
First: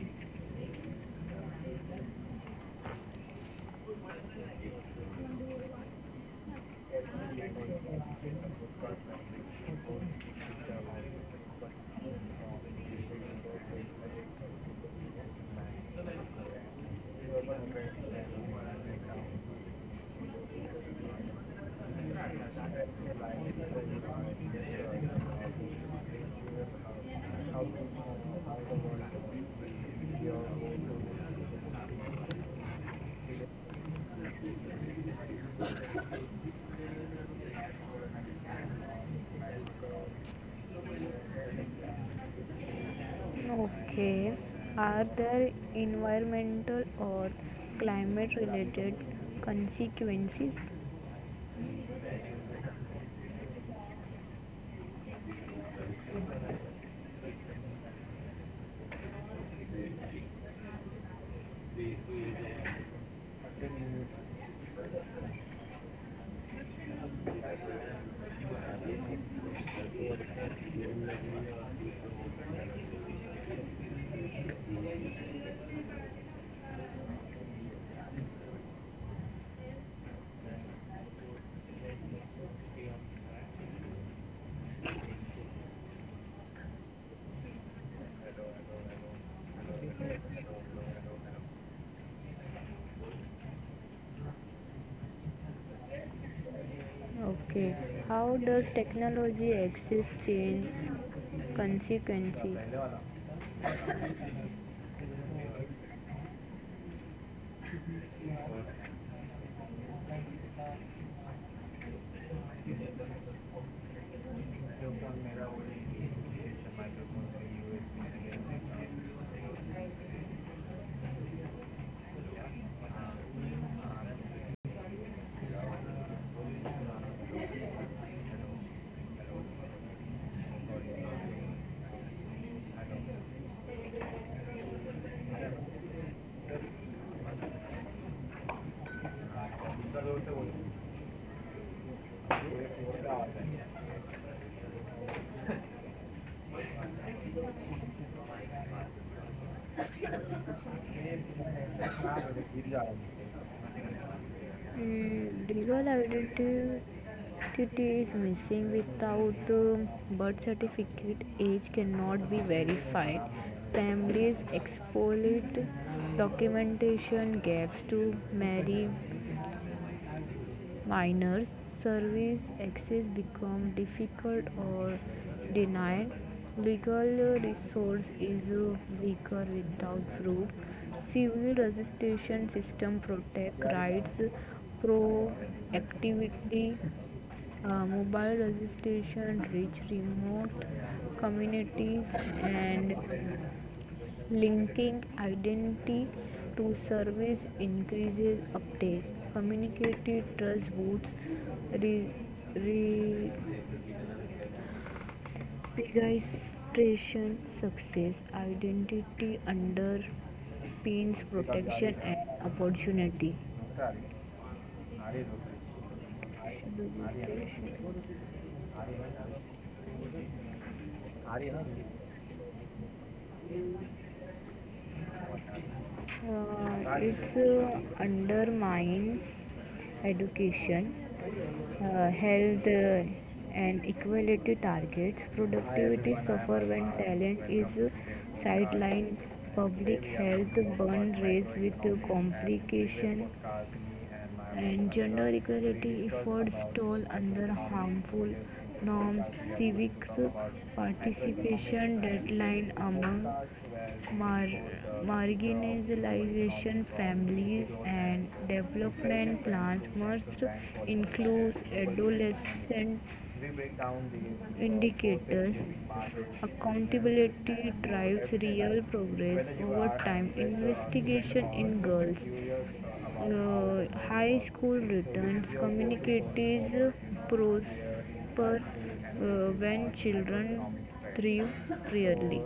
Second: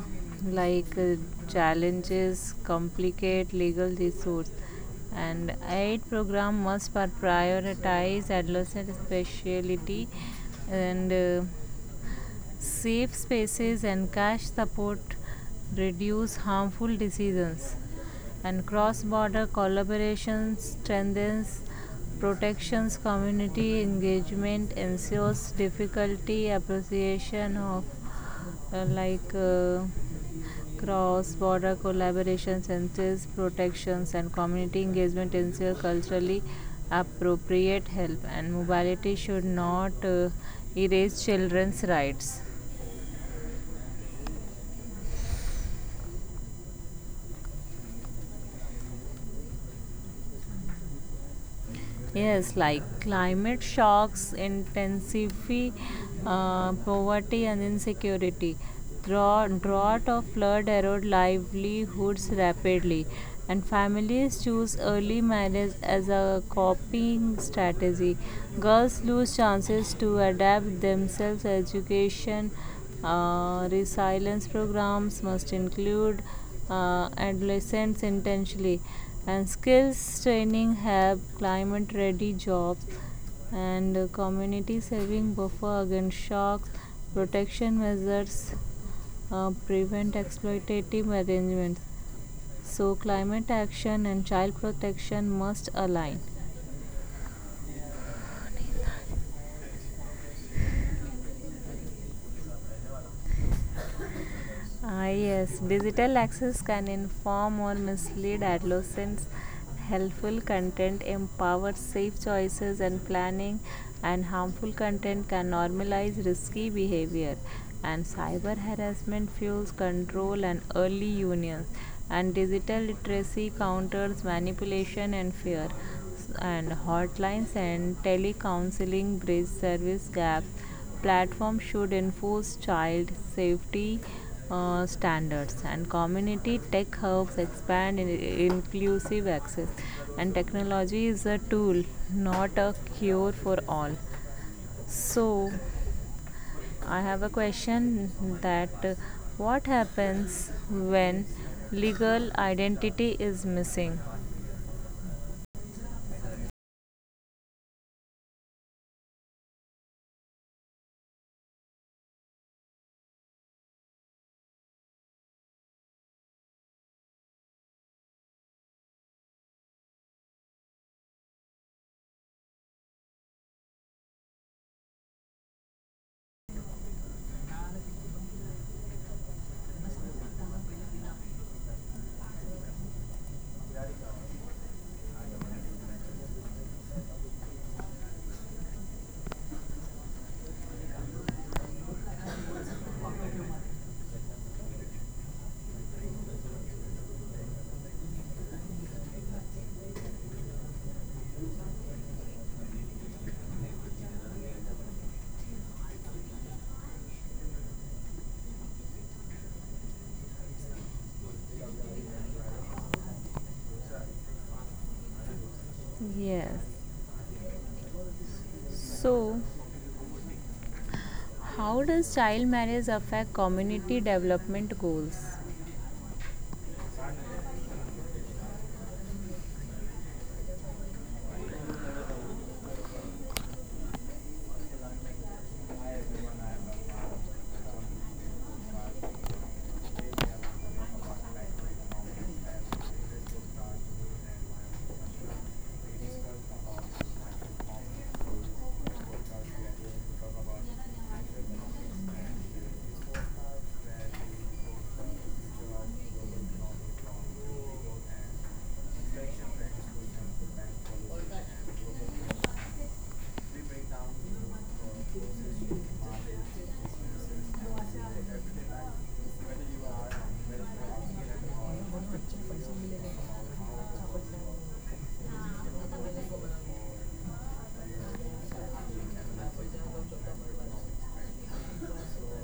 Speaker 2: like uh, challenges complicate legal issues and aid program must prioritize adolescent speciality and safe spaces and cash support reduce harmful decisions and cross-border collaboration strengthens protections community engagement ensures difficulty appreciation of uh, like uh, cross border collaborations entails protections and community engagement entails culturally appropriate help and mobility should not erase children's rights.
Speaker 1: are there environmental or climate related consequences?
Speaker 2: Yes, like climate shocks intensify poverty and insecurity. Drought or flood erode livelihoods rapidly, and families choose early marriage as a coping strategy. Girls lose chances to adapt themselves. Education resilience programs must include adolescents intentionally and skills training help climate ready jobs and community saving buffer against shocks protection measures prevent exploitative arrangements so climate action and child protection must align.
Speaker 1: Okay. How does technology access change consequences?
Speaker 2: Yes, digital access can inform or mislead adolescents. Helpful content empowers safe choices and planning, and harmful content can normalize risky behavior. And cyber harassment fuels control and early unions. And digital literacy counters manipulation and fear and hotlines and telecounseling bridge service gaps. Platforms should enforce child safety standards and community tech hubs expand inclusive access. And technology is a tool, not a cure for all. So, I have a question that what happens when legal identity is missing?
Speaker 1: Mm, legal identity is missing without birth certificate. Age cannot be verified. Families exploit documentation gaps to marry minors, service access become difficult or denied. Legal resource is weaker without proof. Civil registration system protect rights proactively. Mobile registration reach remote communities and linking identity to service increases uptake. Communicative trust boosts registration success. Identity underpins protection and opportunity.
Speaker 2: Yes. So, how does child marriage affect community development goals?
Speaker 1: Uh, it undermines education, health, and equality targets. Productivity suffer when talent is sidelined. Public health burn raise with complication and gender equality efforts toll under harmful norms, civic participation deadline among mar- marginalization families and development plans must include adolescent indicators. Accountability drives real progress over time. Investigation in girls, high school returns, communities prosper when children thrive rarely.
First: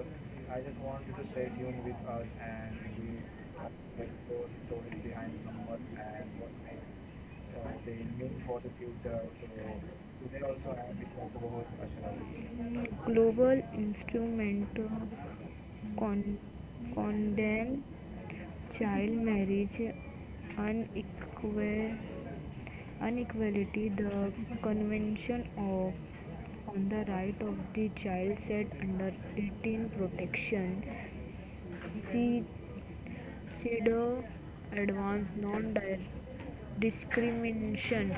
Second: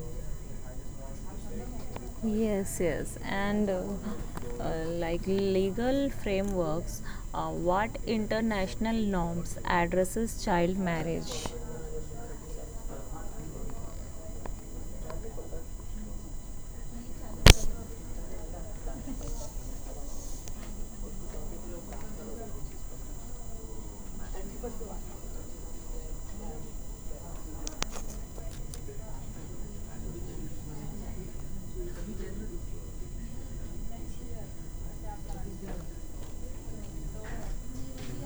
Speaker 1: I just want you to stay tuned with us and
Speaker 2: Yes, yes,
Speaker 1: we
Speaker 2: and
Speaker 1: explore the stories
Speaker 2: like
Speaker 1: behind numbers
Speaker 2: legal
Speaker 1: and what
Speaker 2: frameworks,
Speaker 1: makes
Speaker 2: what
Speaker 1: like for the
Speaker 2: international
Speaker 1: future. So
Speaker 2: norms
Speaker 1: today
Speaker 2: addresses
Speaker 1: also
Speaker 2: child
Speaker 1: I have been talk
Speaker 2: marriage?
Speaker 1: about global instrumental con- condemn child marriage, unequal inequality. The Convention of on the Right of the Child said under 18 protection. See CEDAW advanced non-discrimination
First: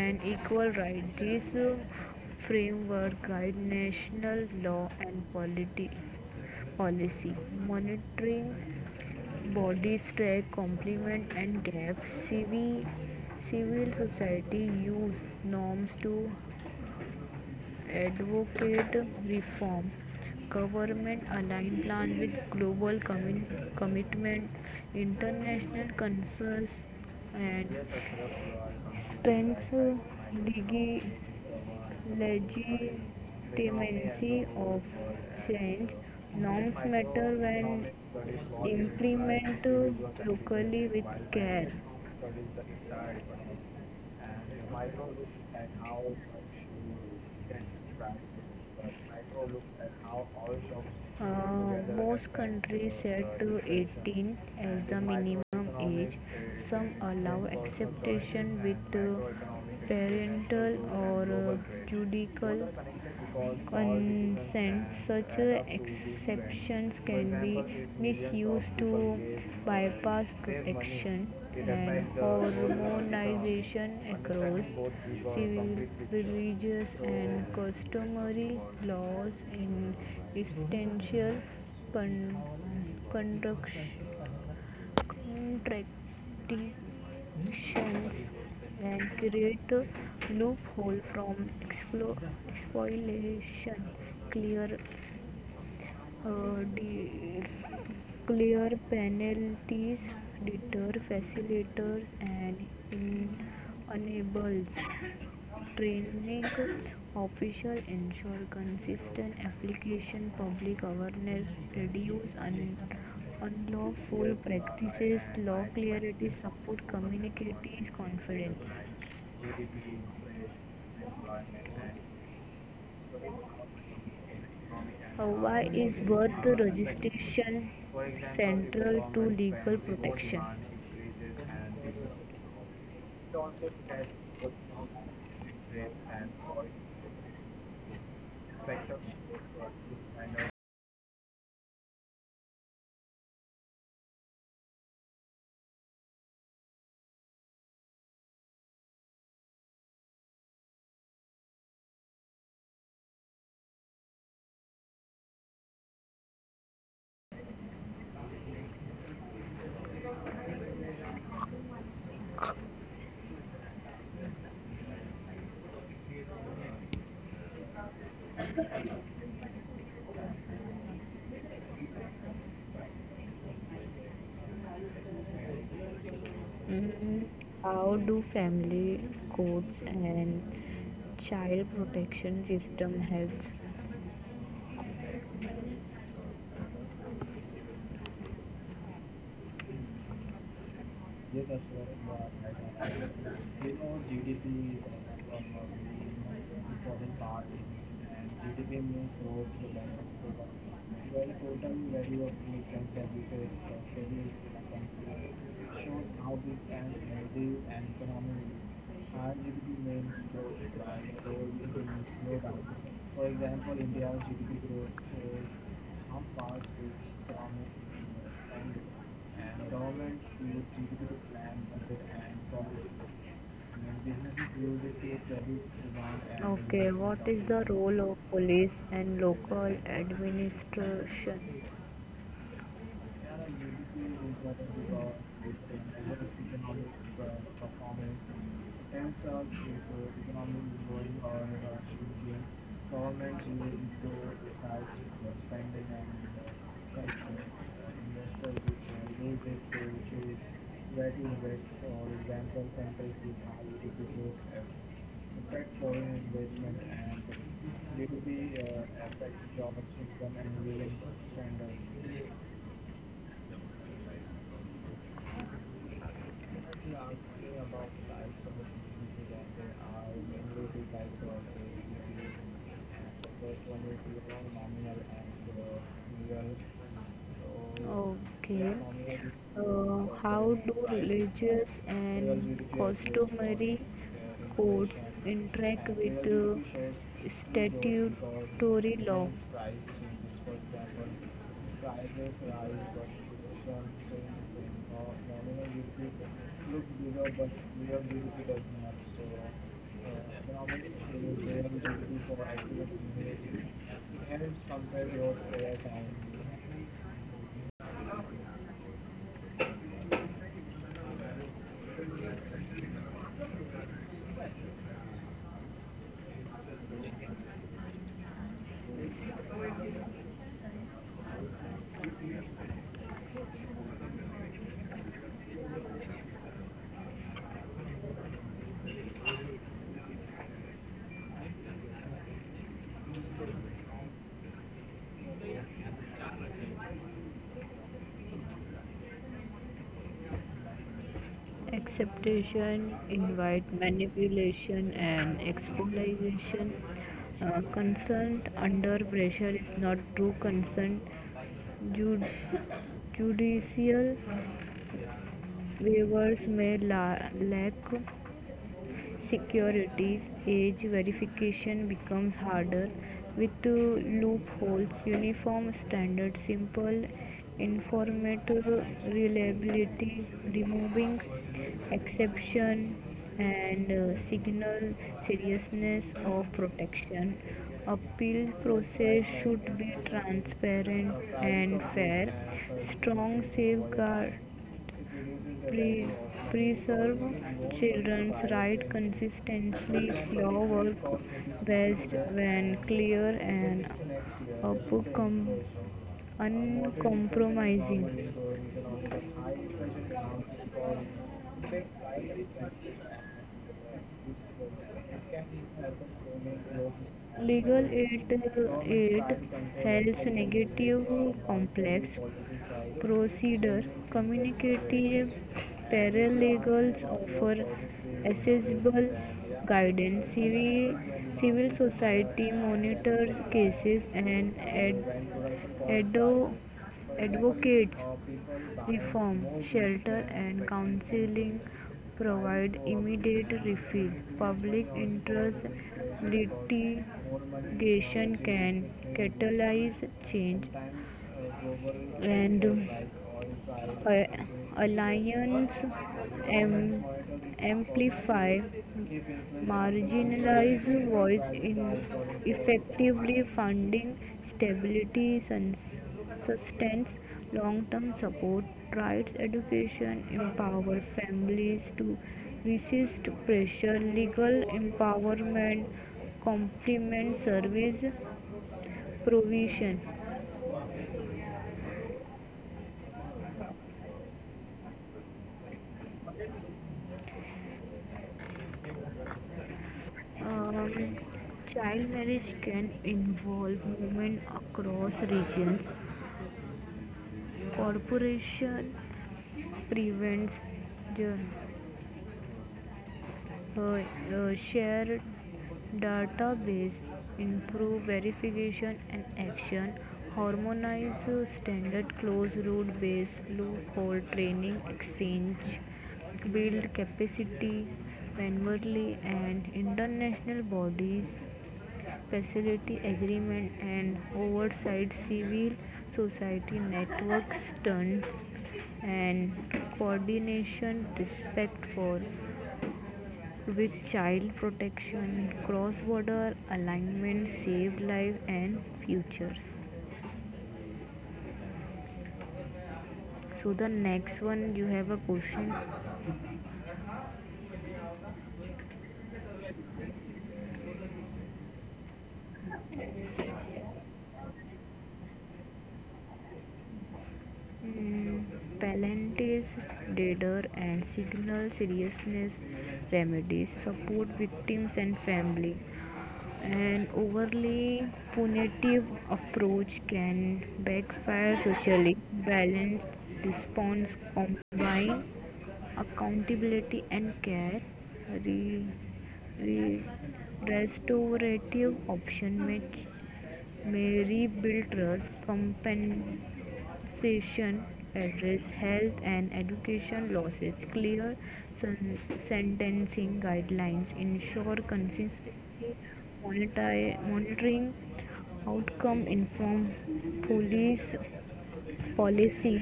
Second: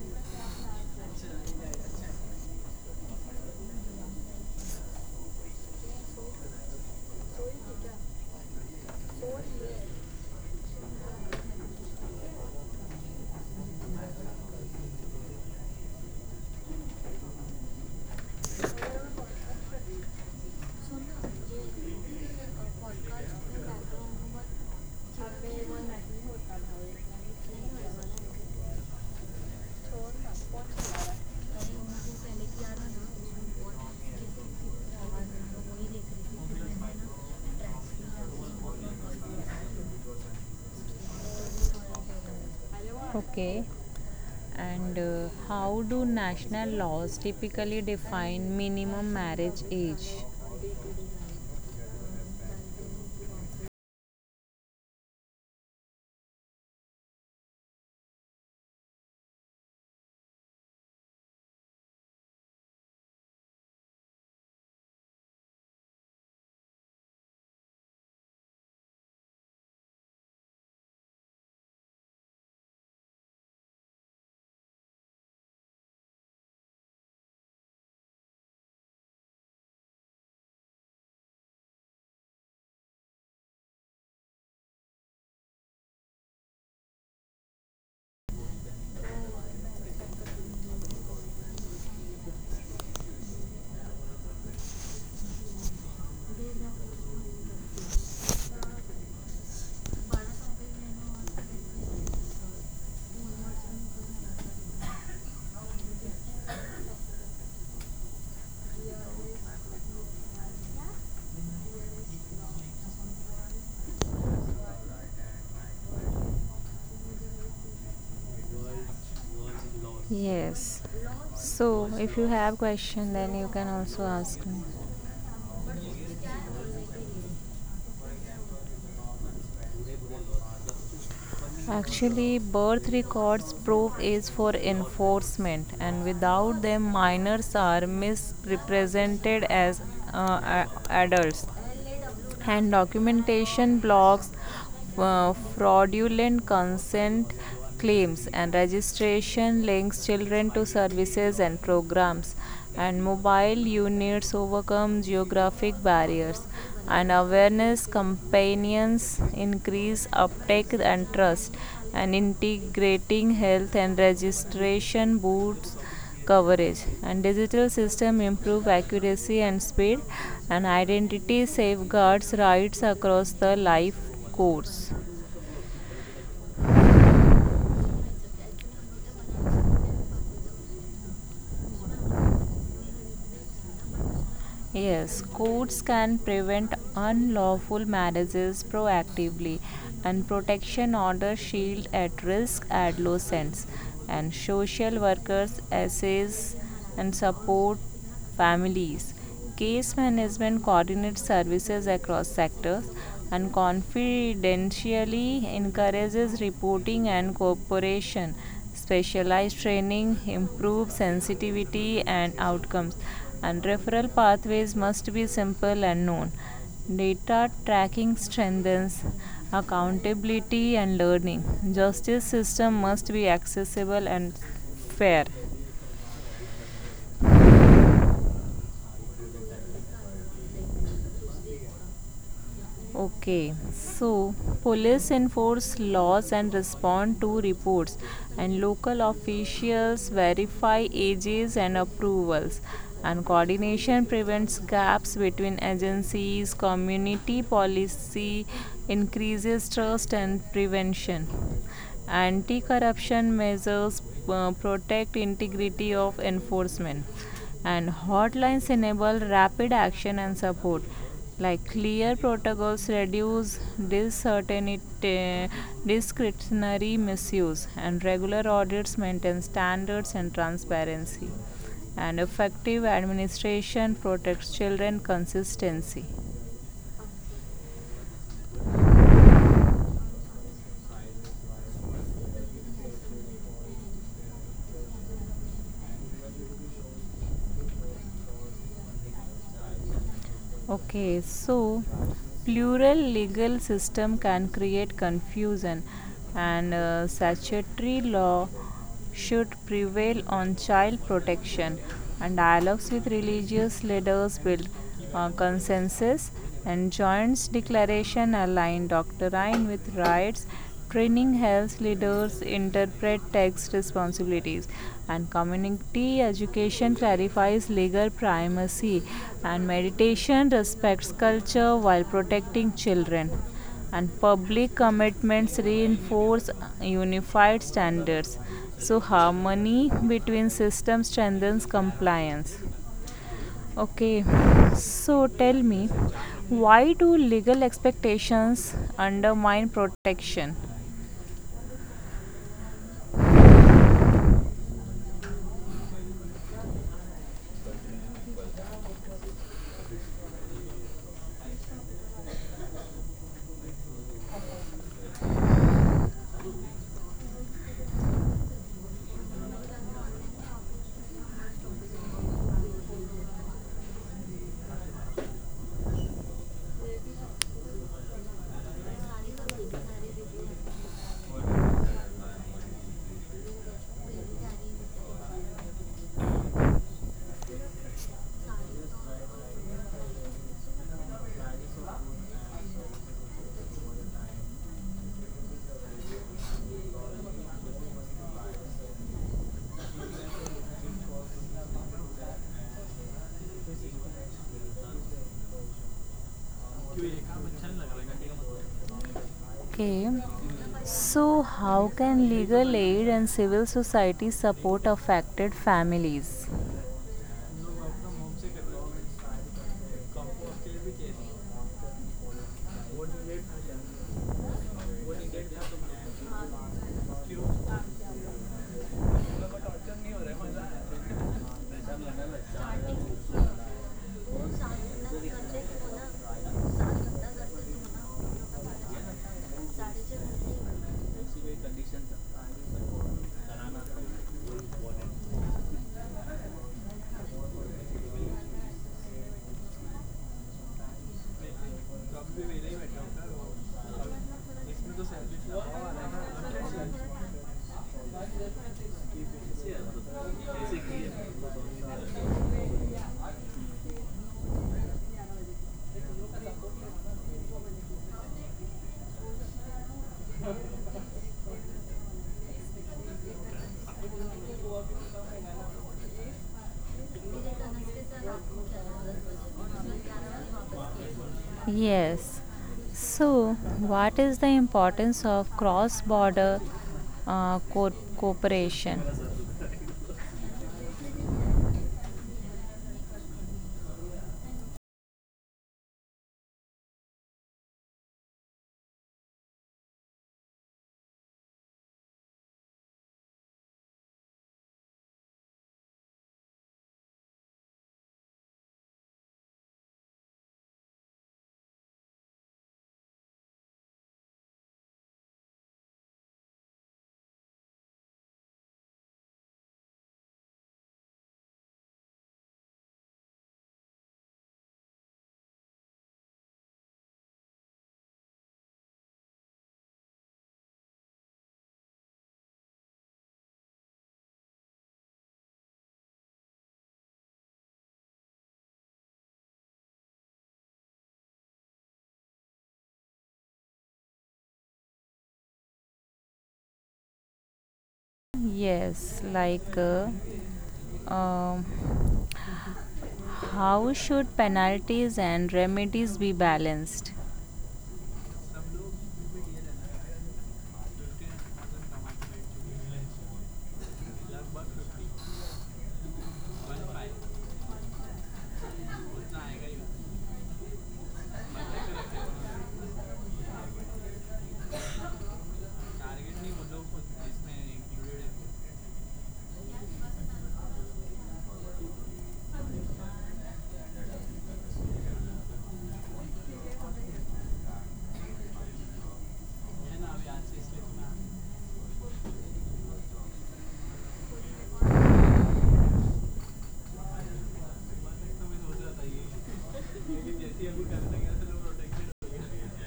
Speaker 1: and equal rights. This framework guides national law and policy. Monitoring bodies track complement and gaps. Civil society use norms to advocate reform, government aligned plan with global commitment, international concerns, and strengths legitimacy of change. Norms matter when implemented locally with care
Speaker 2: Okay.
Speaker 1: and
Speaker 2: And
Speaker 1: micro looks at
Speaker 2: how
Speaker 1: how
Speaker 2: do
Speaker 1: much
Speaker 2: national laws
Speaker 1: you can
Speaker 2: typically
Speaker 1: subscribe
Speaker 2: define
Speaker 1: but
Speaker 2: minimum
Speaker 1: macro
Speaker 2: marriage
Speaker 1: looks at
Speaker 2: age?
Speaker 1: how all shops. Most countries set to 18 as the minimum age. Some allow exception with parental or judicial consent. Such exceptions can be misused to bypass protection and harmonization across civil, religious, and customary laws in essential con- conduct- contradictions and create a loophole from exploitation. Clear declare penalties, deter facilitators, and en- enables training officials ensure consistent application public awareness reduce unlawful practices law clarity support communities confidence.
Speaker 2: Yes. So if you have question then you can also ask me.
Speaker 1: Hawaii is both registration central to legal protection.
Speaker 2: Actually, birth records proof is for enforcement, and without them, minors are misrepresented as uh, adults. And documentation blocks fraudulent consent claims and registration links children to services and programs and mobile units overcome geographic barriers and awareness campaigns increase uptake and trust and integrating health and registration boosts coverage and digital system improve accuracy and speed and identity safeguards rights across the life course.
Speaker 1: Mm, how do family courts and child protection system helps.
Speaker 2: Yes, courts can prevent unlawful marriages proactively, and protection orders
Speaker 1: Let us
Speaker 2: shield
Speaker 1: work more.
Speaker 2: at-risk adolescents, and
Speaker 1: GDP,
Speaker 2: social workers
Speaker 1: from
Speaker 2: assist
Speaker 1: the
Speaker 2: and
Speaker 1: foreign part in-
Speaker 2: support
Speaker 1: and GDP
Speaker 2: families.
Speaker 1: means growth,
Speaker 2: Case
Speaker 1: balance,
Speaker 2: management coordinates
Speaker 1: so the, total
Speaker 2: services across
Speaker 1: value of goods
Speaker 2: sectors
Speaker 1: and
Speaker 2: and
Speaker 1: services produce in a country,
Speaker 2: confidentially
Speaker 1: shows how
Speaker 2: encourages
Speaker 1: big and
Speaker 2: reporting and
Speaker 1: healthy an
Speaker 2: cooperation.
Speaker 1: economy is. High
Speaker 2: Specialized
Speaker 1: GDP means
Speaker 2: training
Speaker 1: growth
Speaker 2: improves
Speaker 1: while low GDP
Speaker 2: sensitivity
Speaker 1: means
Speaker 2: and
Speaker 1: slowdown.
Speaker 2: outcomes
Speaker 1: For
Speaker 2: and
Speaker 1: example,
Speaker 2: referral
Speaker 1: India's GDP
Speaker 2: pathways
Speaker 1: growth
Speaker 2: must be
Speaker 1: shows
Speaker 2: simple and
Speaker 1: how
Speaker 2: known.
Speaker 1: fast its
Speaker 2: Data
Speaker 1: economy
Speaker 2: tracking
Speaker 1: is, and
Speaker 2: strengthens
Speaker 1: and government would
Speaker 2: accountability
Speaker 1: give
Speaker 2: and
Speaker 1: you the
Speaker 2: learning.
Speaker 1: plan budget
Speaker 2: Justice
Speaker 1: and
Speaker 2: system must
Speaker 1: profit.
Speaker 2: be
Speaker 1: And
Speaker 2: accessible
Speaker 1: then
Speaker 2: and
Speaker 1: businesses use
Speaker 2: fair.
Speaker 1: it to demand and. Okay, what is the role of police and local administration?
Speaker 2: Okay,
Speaker 1: It
Speaker 2: so police enforce laws and respond to reports, and local officials verify ages and approvals. And coordination prevents gaps between agencies, community policy increases trust and prevention. Anti corruption measures protect integrity of enforcement and hotlines
Speaker 1: B2B
Speaker 2: enable
Speaker 1: affect
Speaker 2: rapid
Speaker 1: job of
Speaker 2: action and
Speaker 1: system and
Speaker 2: support
Speaker 1: living
Speaker 2: like clear
Speaker 1: standards.
Speaker 2: protocols reduce
Speaker 1: The
Speaker 2: discretionary misuse
Speaker 1: first
Speaker 2: and regular audits maintain standards and transparency and effective
Speaker 1: one
Speaker 2: administration
Speaker 1: is the
Speaker 2: protects children
Speaker 1: nominal and
Speaker 2: consistency.
Speaker 1: real. Okay. How do religious and customary codes interact with statutory law?
Speaker 2: Okay, so plural legal system can create confusion and statutory law should prevail on child protection and dialogues with religious leaders build consensus and joint declaration align doctrine with rights. Training helps leaders interpret tax responsibilities, and community education clarifies legal primacy, and meditation respects culture while protecting children. And public commitments reinforce unified standards. So, harmony between systems strengthens compliance. Okay, so tell me, why do legal expectations undermine protection?
Speaker 1: Acceptation, invite manipulation, and exploitation. Consent under pressure is not true consent. Jud- Judicial waivers may lack securities. Age verification becomes harder with loopholes, uniform standards, simple informative reliability, removing exception and signal seriousness of protection. Appeal process should be transparent and fair. Strong safeguard pre- preserve children's rights consistently. Law work best when clear and uncompromising.
Speaker 2: Okay. So, how can legal aid and civil society support affected families?
Speaker 1: Legal aid, aid helps negative complex procedure. Communicative paralegals offer accessible guidance. Civil society monitors cases and ado- advocates reform, shelter and counseling provide immediate refill. Public interest litigation can catalyze change and alliance am- amplify marginalized voice in effectively funding stability, sustains long-term support, rights education, empower families to resist pressure, legal empowerment, complement service provision.
Speaker 2: Yes. So, what is the importance of cross border cooperation?
Speaker 1: Um, Child marriage can involve women across regions. Corporation prevents the uh, shared database, improve verification and action, harmonize standard close route based loophole training exchange, build capacity manually and international bodies facility agreement and oversight civil society network stunts and coordination, respect for with child protection, cross-border alignment, saved life and futures. So the next one, you have a question.
Speaker 2: Yes, like um, how should penalties and remedies be balanced?
Speaker 1: Mm, Palantir's radar and signal seriousness. Remedies support victims and family. An overly punitive approach can backfire socially. Balanced response combine accountability and care. Re- re- Restorative option may Mary Biltner's compensation addressed health and education losses, clear sentencing guidelines, ensure consistency, monitoring outcome, inform police policy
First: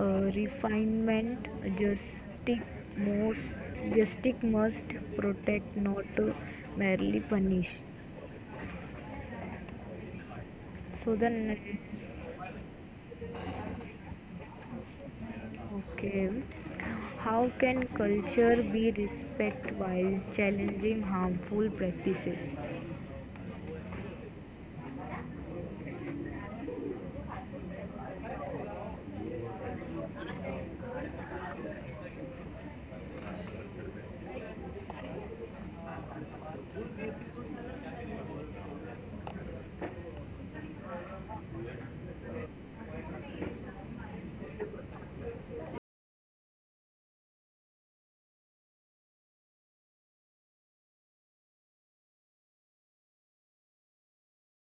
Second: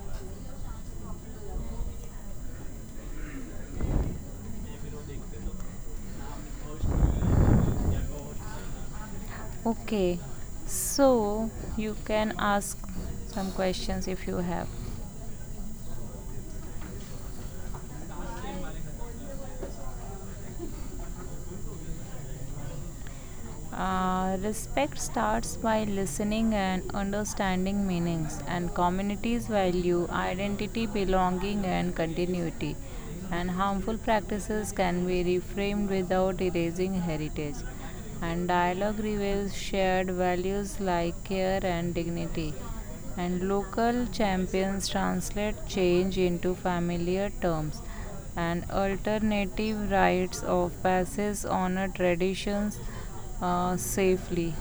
Speaker 1: refinement, justice most justice must protect, not merely punish.
Speaker 2: Okay,
Speaker 1: So the.
Speaker 2: so you can ask some questions if you have.
Speaker 1: Okay. How can culture be respect while challenging harmful practices?
Speaker 2: Respect starts by listening and understanding meanings and communities value identity, belonging, and continuity. And harmful practices can be reframed without erasing heritage. And dialogue reveals shared values like care and dignity. And local champions translate change into familiar terms and alternative rites of passage honor traditions safely.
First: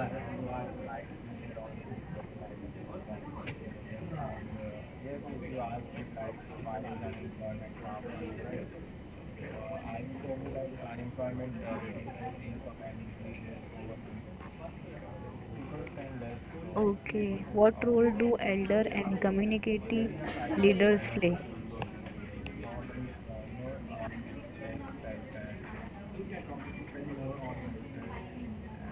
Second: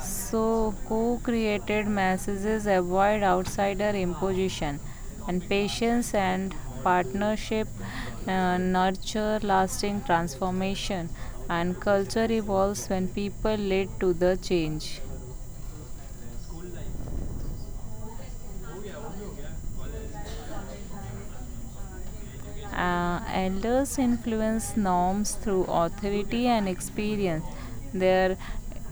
Speaker 2: So, co created messages avoid outsider imposition and patience and partnership nurture lasting transformation, and culture evolves when people lead to the change.
Speaker 1: Okay. What role do elder and community leaders play?
Speaker 2: Elders influence norms through authority and experience. Their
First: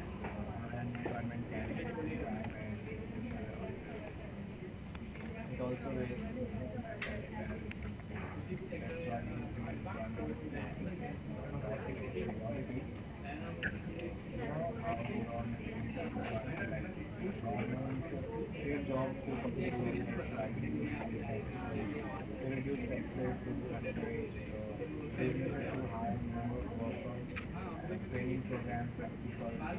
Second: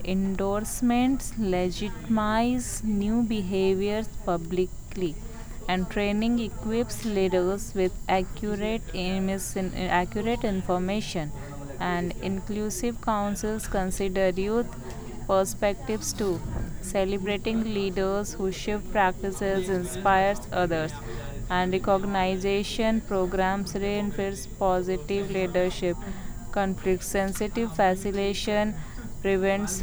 Speaker 2: endorsements legitimize new behaviors publicly,
Speaker 1: It
Speaker 2: and
Speaker 1: also
Speaker 2: training equips leaders with accurate, accurate information. And inclusive councils consider youth perspectives too. Celebrating leaders who shift practices inspires others and recognition programs reinforce positive leadership. Conflict sensitive
Speaker 1: training
Speaker 2: facilitation
Speaker 1: programs that people,
Speaker 2: prevents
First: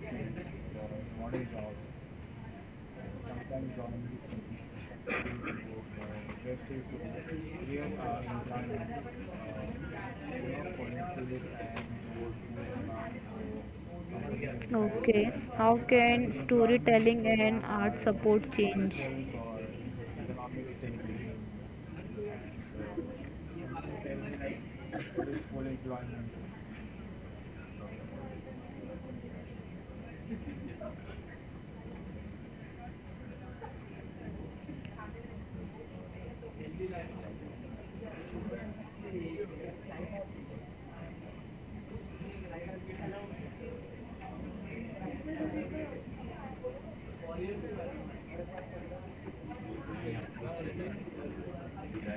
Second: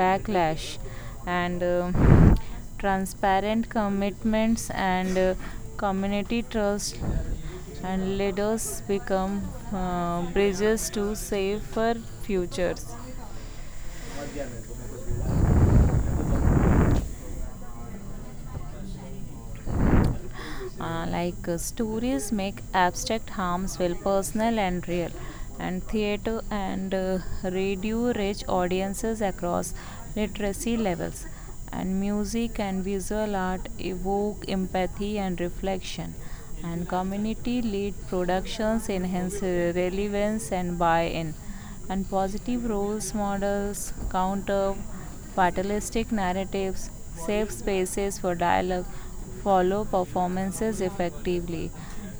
Speaker 2: backlash
Speaker 1: model
Speaker 2: and
Speaker 1: jobs.
Speaker 2: transparent
Speaker 1: Sometimes dominate
Speaker 2: commitments and community
Speaker 1: just is
Speaker 2: trust
Speaker 1: real
Speaker 2: and leaders
Speaker 1: inclined
Speaker 2: become
Speaker 1: uh,
Speaker 2: bridges to
Speaker 1: connected
Speaker 2: safer
Speaker 1: and go
Speaker 2: futures.
Speaker 1: around so communication. Okay, how can storytelling and art support change?
Speaker 2: Stories make abstract harms feel personal and
Speaker 1: Growth economic stability
Speaker 2: real,
Speaker 1: so like what is full
Speaker 2: and
Speaker 1: employment Sharaf,
Speaker 2: theater and radio reach audiences across literacy levels, and music and visual art evoke empathy and reflection, and community led productions enhance relevance and buy in and positive roles models counter fatalistic narratives safe spaces for dialogue follow performances effectively.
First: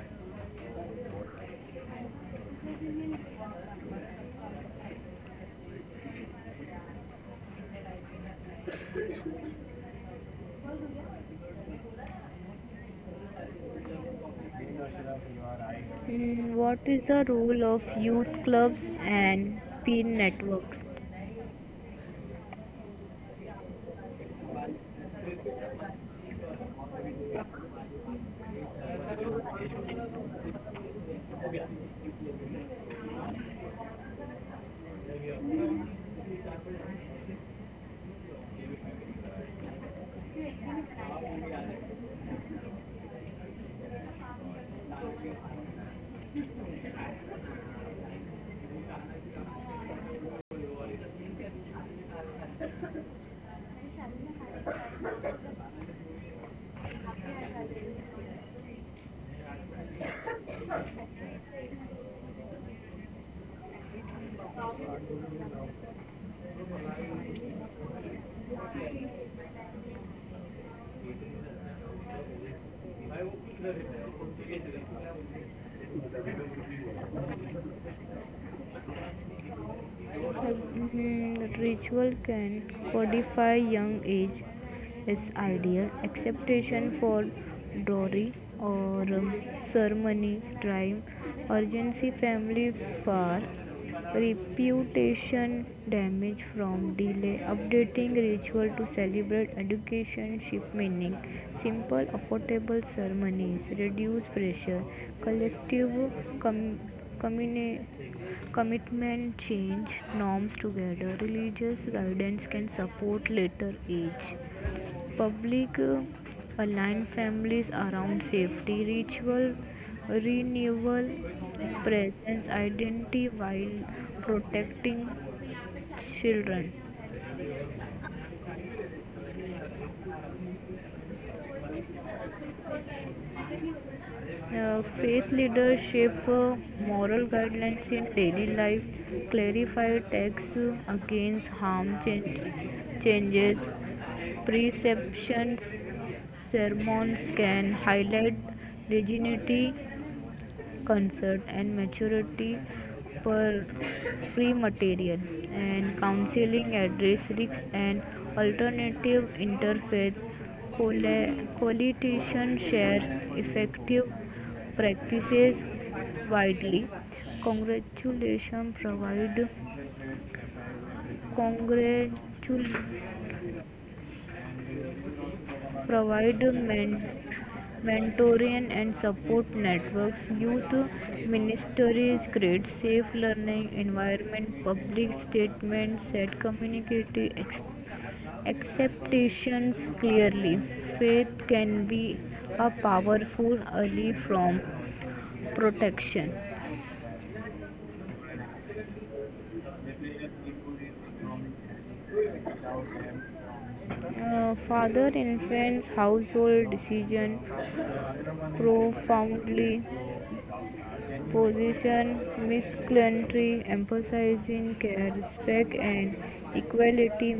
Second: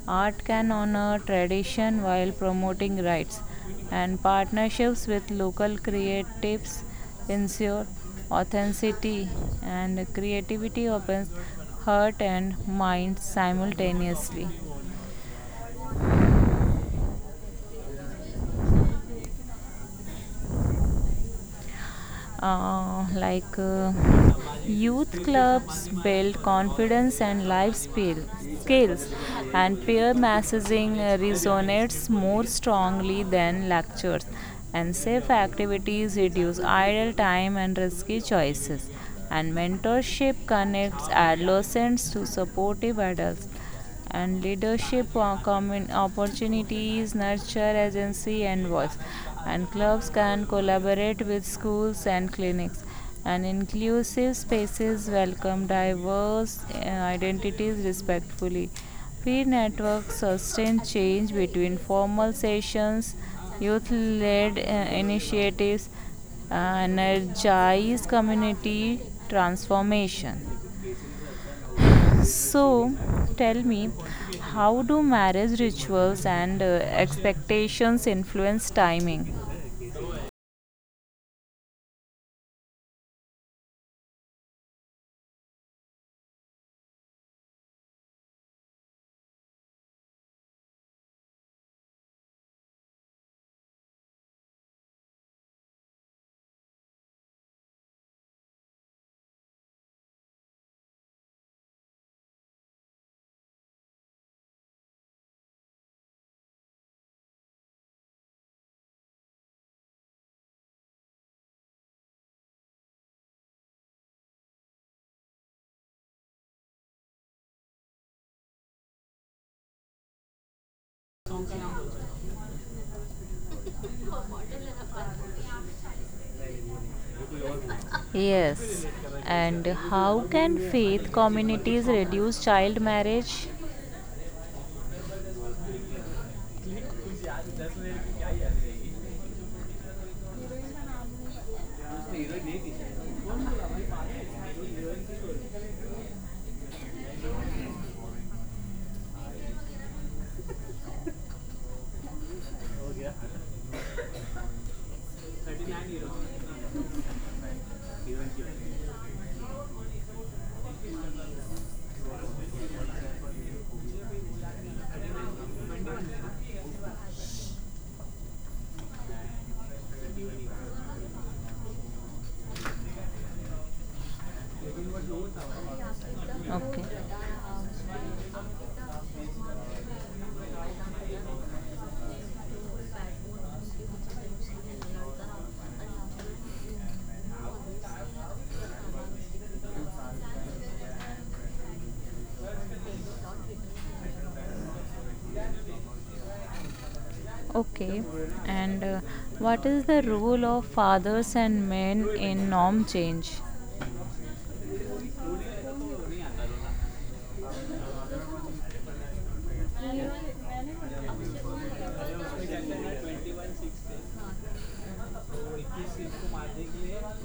Speaker 2: Art can honor tradition while promoting rights, and partnerships with local creatives ensure authenticity and creativity opens heart and mind simultaneously.
Speaker 1: you are right. What is the role of youth clubs and peer networks?
Speaker 2: uh, like uh, Youth clubs build confidence and skills and peer messaging resonates more strongly than lectures and safe activities reduce idle time and risky choices and mentorship connects adolescents to supportive adults and leadership opportunities nurture agency and voice and clubs can collaborate with schools and clinics and inclusive spaces welcome diverse identities respectfully peer networks sustain change between formal sessions youth-led initiatives energize community transformation so, tell me, how do marriage rituals and expectations influence timing?
Speaker 1: Mhm, Ritual can codify young age as ideal acceptation for dowry or ceremonies, crime, urgency, family far, reputation damage from delay, updating ritual to celebrate education, ship meaning, simple, affordable ceremonies, reduce pressure, collective com- communi- commitment, change, norms together. Religious guidance can support later age. Public align families around safety, ritual, renewal, presence, identity while protecting children.
Speaker 2: Yes. And how can faith communities reduce child marriage?
Speaker 1: Faith leadership moral guidelines in daily life, clarify texts against harm change, changes, perceptions. Sermons can highlight dignity, concern, and maturity per free material and counseling address risks and alternative interfaith politicians share effective practices widely. Congratulations provide Congratulations provide
Speaker 2: Okay.
Speaker 1: mentoring and support networks, youth ministries, create safe learning environment, public statements set community expectations clearly. Faith can be a powerful ally from protection.
Speaker 2: Okay, and what is the role of fathers and men in norm change?
Speaker 1: Father influence household decision profoundly position, Miss Clinton emphasizing care, respect, and equality.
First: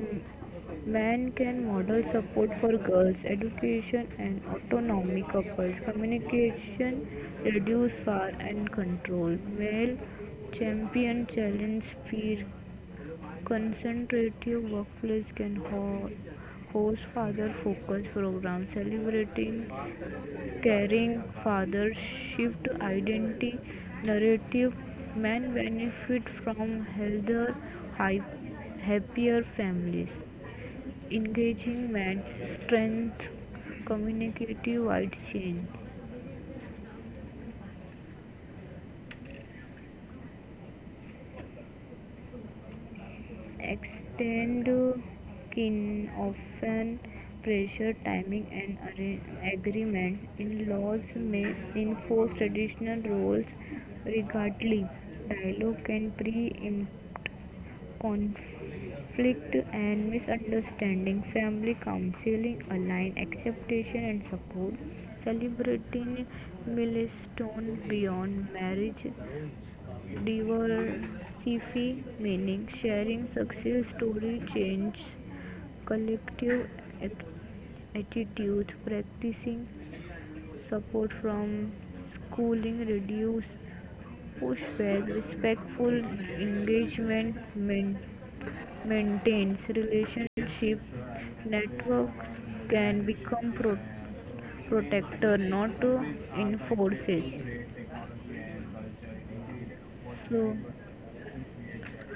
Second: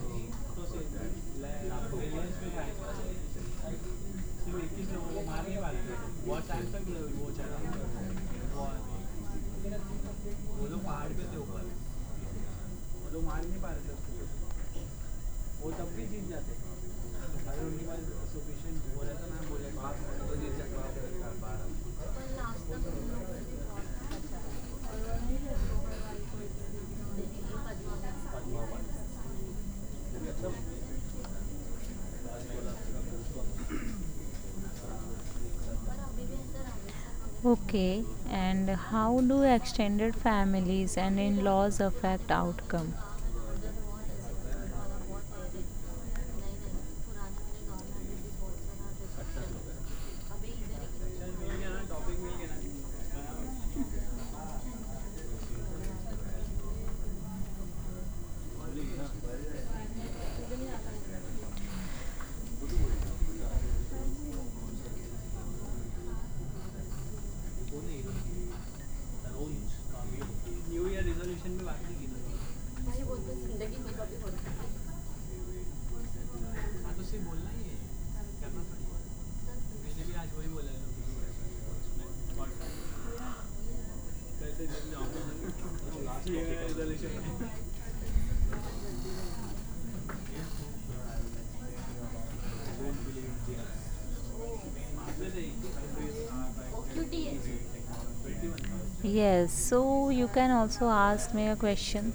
Speaker 1: Men can model support for girls, education, and autonomy couples, communication, reduce war and control. Male champion challenge fear, concentrative workplace can hold host father focus program celebrating caring fathers shift identity narrative. Men benefit from healthier hi- happier families engaging men strength communicative wide chain
Speaker 2: Okay, and how do extended families and in laws affect outcome?
Speaker 1: extend kin often pressure timing and agreement in laws may enforce traditional roles regardless. Dialogue can pre conflict and misunderstanding, family counseling, align acceptation and support, celebrating milestone beyond marriage, diversify meaning, sharing success story, change, collective attitude, practicing support from schooling, reduce pushback, respectful engagement, mentor maintains relationship networks can become protector not enforces.
Speaker 2: Yes, so you can
Speaker 1: So
Speaker 2: also ask me a question.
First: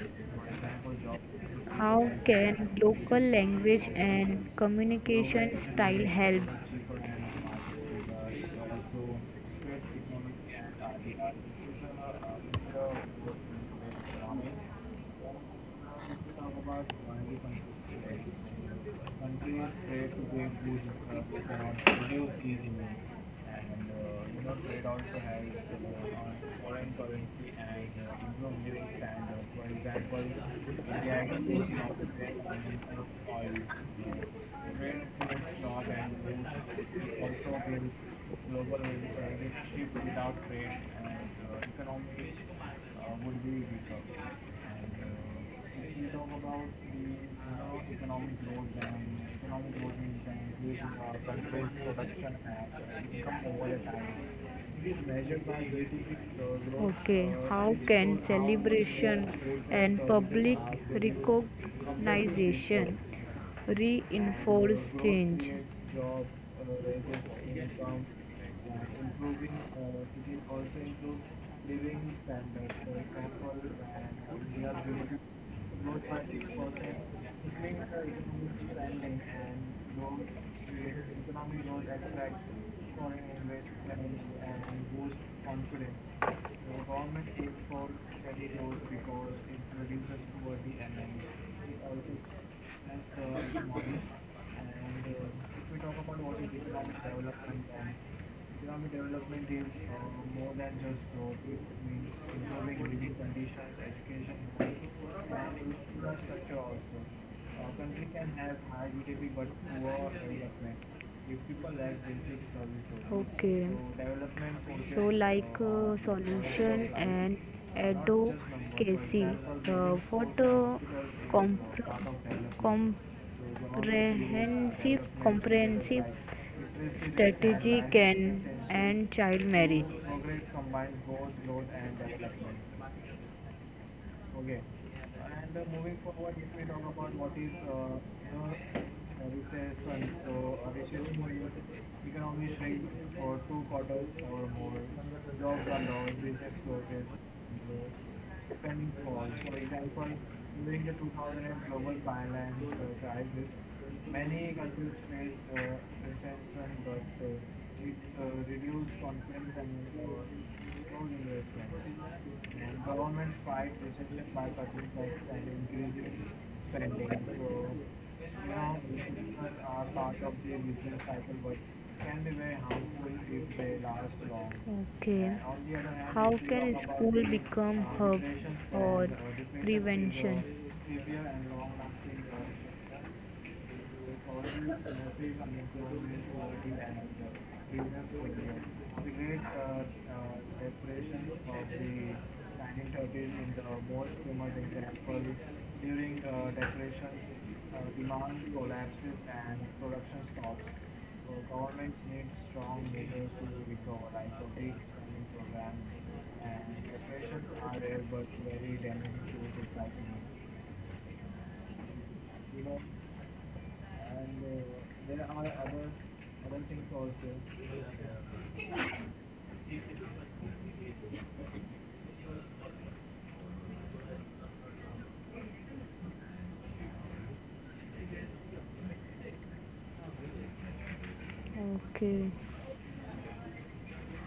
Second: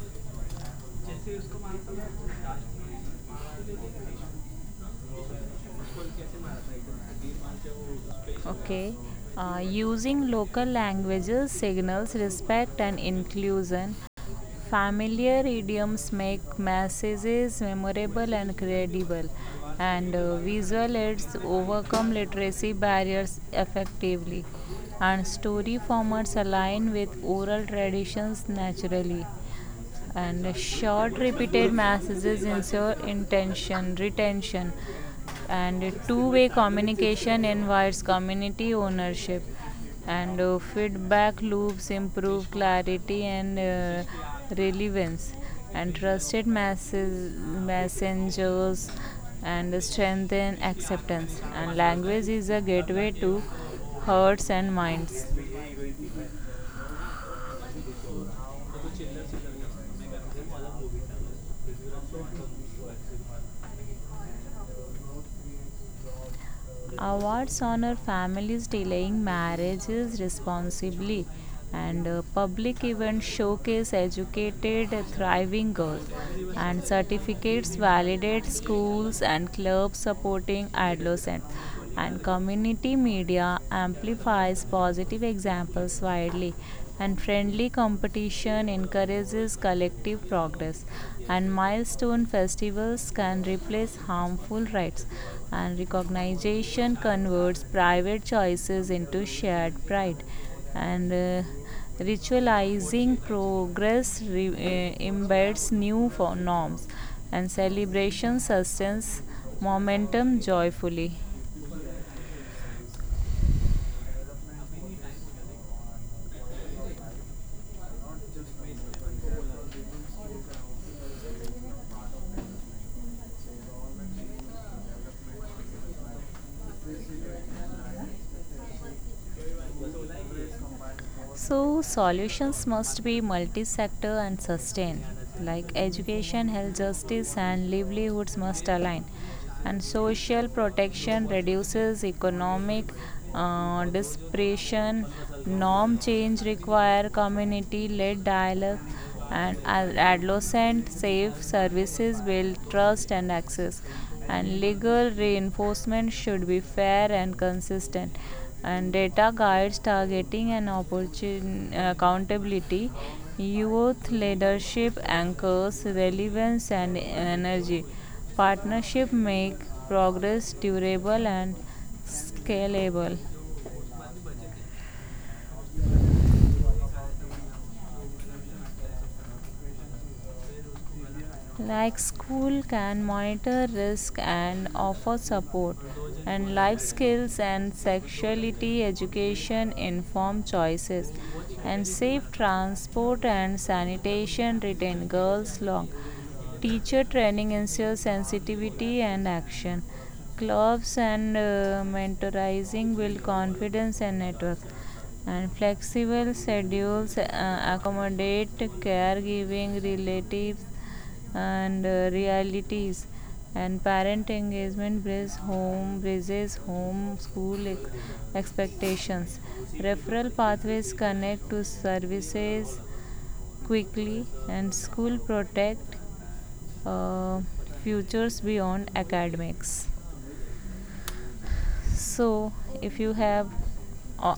Speaker 1: how can local language and communication style help?
Speaker 2: Okay. Using local languages signals respect and inclusion. Familiar idioms make messages memorable and credible,
Speaker 1: Continuous trade
Speaker 2: and
Speaker 1: to go boost
Speaker 2: visual aids
Speaker 1: both around
Speaker 2: overcome
Speaker 1: reduce these
Speaker 2: literacy
Speaker 1: demands.
Speaker 2: barriers
Speaker 1: And
Speaker 2: effectively.
Speaker 1: trade also
Speaker 2: And
Speaker 1: has
Speaker 2: story
Speaker 1: on
Speaker 2: formats
Speaker 1: foreign
Speaker 2: align with
Speaker 1: currency
Speaker 2: oral
Speaker 1: and
Speaker 2: traditions
Speaker 1: improved living
Speaker 2: naturally
Speaker 1: standards. For example,
Speaker 2: and
Speaker 1: India
Speaker 2: short
Speaker 1: exports
Speaker 2: repeated
Speaker 1: now the
Speaker 2: messages
Speaker 1: trade
Speaker 2: ensure
Speaker 1: of oil.
Speaker 2: intention retention
Speaker 1: Trade promotes jobs
Speaker 2: and
Speaker 1: and
Speaker 2: two-way
Speaker 1: goods. It
Speaker 2: communication
Speaker 1: also brings
Speaker 2: invites community
Speaker 1: global
Speaker 2: ownership
Speaker 1: relationship without
Speaker 2: and
Speaker 1: trade and
Speaker 2: feedback loops
Speaker 1: economic
Speaker 2: improve clarity
Speaker 1: would be
Speaker 2: and
Speaker 1: weaker. And
Speaker 2: relevance and
Speaker 1: if we talk
Speaker 2: trusted
Speaker 1: about the
Speaker 2: masses,
Speaker 1: economic growth
Speaker 2: messengers
Speaker 1: and
Speaker 2: and
Speaker 1: economic growth means and
Speaker 2: strengthen
Speaker 1: creating
Speaker 2: acceptance
Speaker 1: controlled
Speaker 2: and language
Speaker 1: production
Speaker 2: is a gateway
Speaker 1: and
Speaker 2: to
Speaker 1: income over a time.
Speaker 2: hearts and
Speaker 1: It is
Speaker 2: minds.
Speaker 1: measured by GDP growth. Okay, how and can shows how celebration growth and public are recognition reinforce change. Job, raises
Speaker 2: Awards honor
Speaker 1: income,
Speaker 2: families delaying
Speaker 1: improving,
Speaker 2: marriages
Speaker 1: it is also
Speaker 2: responsibly,
Speaker 1: improve
Speaker 2: and
Speaker 1: living standards.
Speaker 2: public
Speaker 1: For
Speaker 2: events
Speaker 1: example,
Speaker 2: showcase
Speaker 1: we are
Speaker 2: educated,
Speaker 1: growing
Speaker 2: thriving girls,
Speaker 1: growth by
Speaker 2: and
Speaker 1: 6%. It
Speaker 2: certificates validate
Speaker 1: the economic
Speaker 2: schools
Speaker 1: spending
Speaker 2: and clubs
Speaker 1: and growth
Speaker 2: supporting
Speaker 1: creates
Speaker 2: adolescents.
Speaker 1: economic growth
Speaker 2: And
Speaker 1: attracts
Speaker 2: community
Speaker 1: foreign
Speaker 2: media
Speaker 1: investments
Speaker 2: amplifies
Speaker 1: and
Speaker 2: positive
Speaker 1: boosts
Speaker 2: examples
Speaker 1: confidence.
Speaker 2: widely,
Speaker 1: The
Speaker 2: and
Speaker 1: government
Speaker 2: friendly
Speaker 1: aims for steady
Speaker 2: competition
Speaker 1: growth because
Speaker 2: encourages
Speaker 1: it
Speaker 2: collective
Speaker 1: reduces poverty
Speaker 2: progress.
Speaker 1: and
Speaker 2: And
Speaker 1: it also
Speaker 2: milestone
Speaker 1: as
Speaker 2: festivals can
Speaker 1: the
Speaker 2: replace
Speaker 1: model.
Speaker 2: harmful
Speaker 1: And
Speaker 2: rites
Speaker 1: if
Speaker 2: and
Speaker 1: we talk about what is
Speaker 2: recognition
Speaker 1: economic
Speaker 2: converts
Speaker 1: development, then
Speaker 2: private choices
Speaker 1: economic
Speaker 2: into
Speaker 1: development
Speaker 2: shared
Speaker 1: is
Speaker 2: pride
Speaker 1: more than just
Speaker 2: and uh,
Speaker 1: growth. It means improving
Speaker 2: ritualizing
Speaker 1: living conditions,
Speaker 2: progress re-
Speaker 1: education, and
Speaker 2: uh, embeds new
Speaker 1: infrastructure
Speaker 2: norms
Speaker 1: also.
Speaker 2: and
Speaker 1: A country
Speaker 2: celebration
Speaker 1: can have high
Speaker 2: sustains
Speaker 1: GDP but poor
Speaker 2: momentum
Speaker 1: development
Speaker 2: joyfully.
Speaker 1: if people lack basic services. Okay. So development project, so like solution and advocacy, what compre- comprehensive strategy can end child marriage. Progress combines both
Speaker 2: So,
Speaker 1: growth and
Speaker 2: solutions
Speaker 1: development.
Speaker 2: must be multi sector and
Speaker 1: Okay.
Speaker 2: sustained, like
Speaker 1: And moving
Speaker 2: education,
Speaker 1: forward, if
Speaker 2: health,
Speaker 1: we talk about
Speaker 2: justice,
Speaker 1: what
Speaker 2: and
Speaker 1: is
Speaker 2: livelihoods must align.
Speaker 1: the
Speaker 2: And
Speaker 1: recession,
Speaker 2: social
Speaker 1: so a
Speaker 2: protection
Speaker 1: recession means
Speaker 2: reduces
Speaker 1: economy
Speaker 2: economic
Speaker 1: shrinks for two quarters or more,
Speaker 2: dispersion.
Speaker 1: jobs
Speaker 2: Norm
Speaker 1: are lost,
Speaker 2: change
Speaker 1: business
Speaker 2: require
Speaker 1: closes,
Speaker 2: community led dialogue
Speaker 1: spending falls.
Speaker 2: and
Speaker 1: For example, during
Speaker 2: adolescent
Speaker 1: the
Speaker 2: safe
Speaker 1: 2008 global
Speaker 2: services build
Speaker 1: financial
Speaker 2: trust and
Speaker 1: crisis,
Speaker 2: access
Speaker 1: many
Speaker 2: and
Speaker 1: countries
Speaker 2: legal
Speaker 1: faced
Speaker 2: reinforcement should be
Speaker 1: recession,
Speaker 2: fair
Speaker 1: but
Speaker 2: and
Speaker 1: uh, it
Speaker 2: consistent
Speaker 1: uh,
Speaker 2: and
Speaker 1: reduced
Speaker 2: data
Speaker 1: confidence and
Speaker 2: guides
Speaker 1: uh,
Speaker 2: targeting and
Speaker 1: slowed
Speaker 2: opportun-
Speaker 1: investment.
Speaker 2: accountability
Speaker 1: And government fight
Speaker 2: youth
Speaker 1: recently by public
Speaker 2: leadership
Speaker 1: health and
Speaker 2: anchors
Speaker 1: increasing
Speaker 2: relevance and
Speaker 1: spending. So,
Speaker 2: energy
Speaker 1: you know,
Speaker 2: partnership make
Speaker 1: restrictions are part of
Speaker 2: progress
Speaker 1: the business
Speaker 2: durable
Speaker 1: cycle,
Speaker 2: and
Speaker 1: but can be very
Speaker 2: scalable
Speaker 1: harmful if they last long. Okay. Hand, how can school become hubs depression for prevention?
Speaker 2: like school
Speaker 1: uh,
Speaker 2: can monitor risk
Speaker 1: Massive
Speaker 2: and offer support
Speaker 1: unemployment
Speaker 2: and
Speaker 1: poverty
Speaker 2: life
Speaker 1: and
Speaker 2: skills and
Speaker 1: business failure.
Speaker 2: sexuality
Speaker 1: The great
Speaker 2: education inform
Speaker 1: of the
Speaker 2: choices and safe transport
Speaker 1: 1930s in
Speaker 2: and
Speaker 1: the most
Speaker 2: sanitation
Speaker 1: famous
Speaker 2: retain
Speaker 1: example.
Speaker 2: girls long
Speaker 1: During
Speaker 2: teacher
Speaker 1: depression
Speaker 2: training ensures
Speaker 1: demand
Speaker 2: sensitivity
Speaker 1: collapses
Speaker 2: and
Speaker 1: and
Speaker 2: action
Speaker 1: production stops.
Speaker 2: clubs
Speaker 1: So
Speaker 2: and
Speaker 1: governments need strong
Speaker 2: mentorizing build
Speaker 1: measures to
Speaker 2: confidence
Speaker 1: recover,
Speaker 2: and
Speaker 1: like
Speaker 2: network
Speaker 1: public spending
Speaker 2: and
Speaker 1: programs
Speaker 2: flexible
Speaker 1: and
Speaker 2: schedules
Speaker 1: depressions are rare but
Speaker 2: accommodate
Speaker 1: very damaging to
Speaker 2: caregiving
Speaker 1: society.
Speaker 2: relatives and
Speaker 1: You know,
Speaker 2: realities and
Speaker 1: and
Speaker 2: parent engagement
Speaker 1: there are other other
Speaker 2: bridges
Speaker 1: things
Speaker 2: home school
Speaker 1: also.
Speaker 2: expectations referral pathways connect to services quickly and school protect uh, futures beyond academics
Speaker 1: Okay.
Speaker 2: so if you have uh,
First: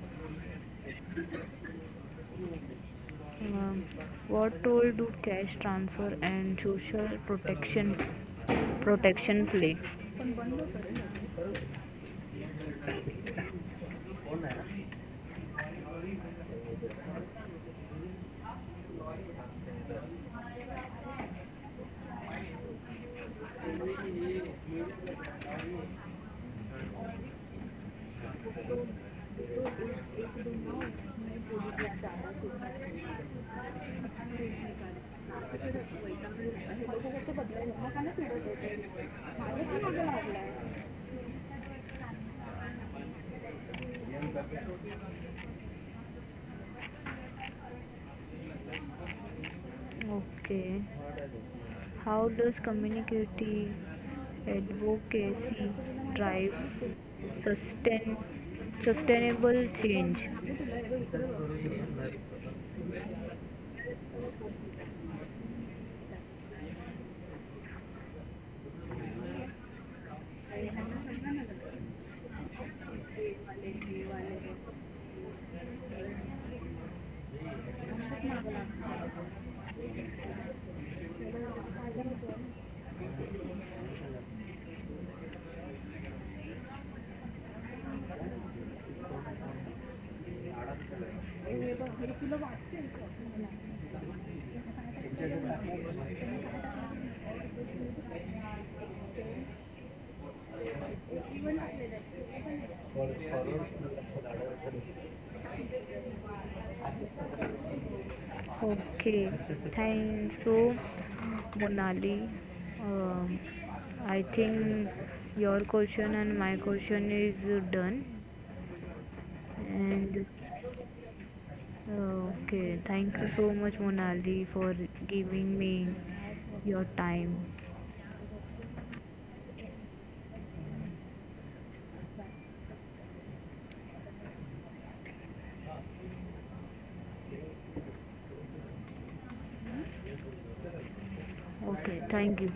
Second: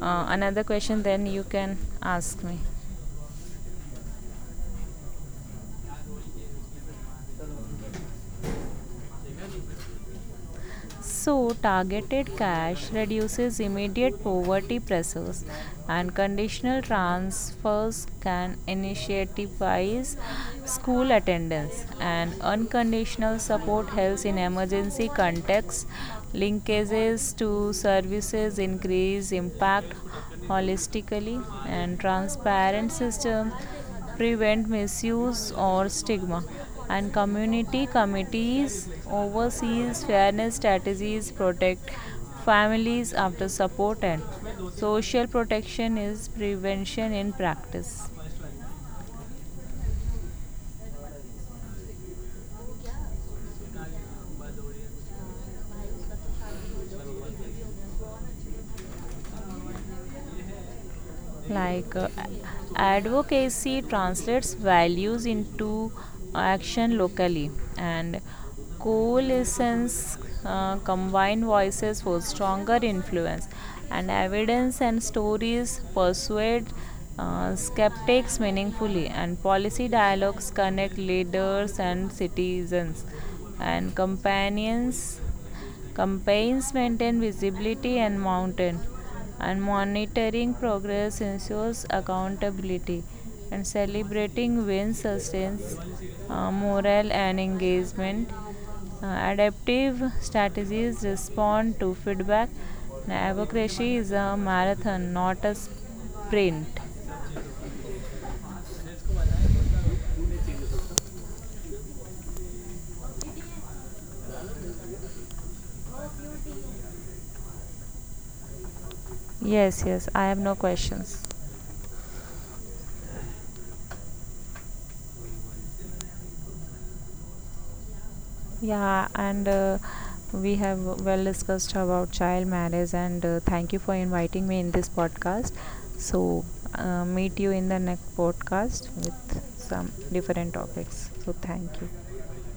Speaker 2: another question then you can ask me.
Speaker 1: Um, what role do cash transfer and social protection play?
Speaker 2: So, targeted cash reduces immediate poverty pressures, and conditional transfers can incentivize school attendance, and unconditional support helps in emergency contexts. Linkages to services increase impact holistically, and transparent systems prevent misuse or stigma and community committees oversees fairness strategies protect families after support and social protection is prevention in practice.
Speaker 1: Okay. How does community advocacy drive sustain sustainable change?
Speaker 2: like uh, Advocacy translates values into action locally and coalitions combine voices for stronger influence and evidence and stories persuade skeptics meaningfully and policy dialogues connect leaders and citizens and companions campaigns maintain visibility and mountain, and monitoring progress ensures accountability. And celebrating wins sustains morale and engagement. Adaptive strategies respond to feedback. Advocacy is a marathon, not a sprint.
Speaker 1: Okay, thank so Monali. Um, I think your question and my question is done.
Speaker 2: Yes, yes,
Speaker 1: And
Speaker 2: I have no questions.
Speaker 1: uh, okay, thank you so much, Monali, for giving me your time.
Speaker 2: Yeah, and we have well discussed about child marriage, and thank you for inviting me in this podcast. So, meet you in the next podcast with some different topics. So, thank you.
Speaker 1: Okay, thank you.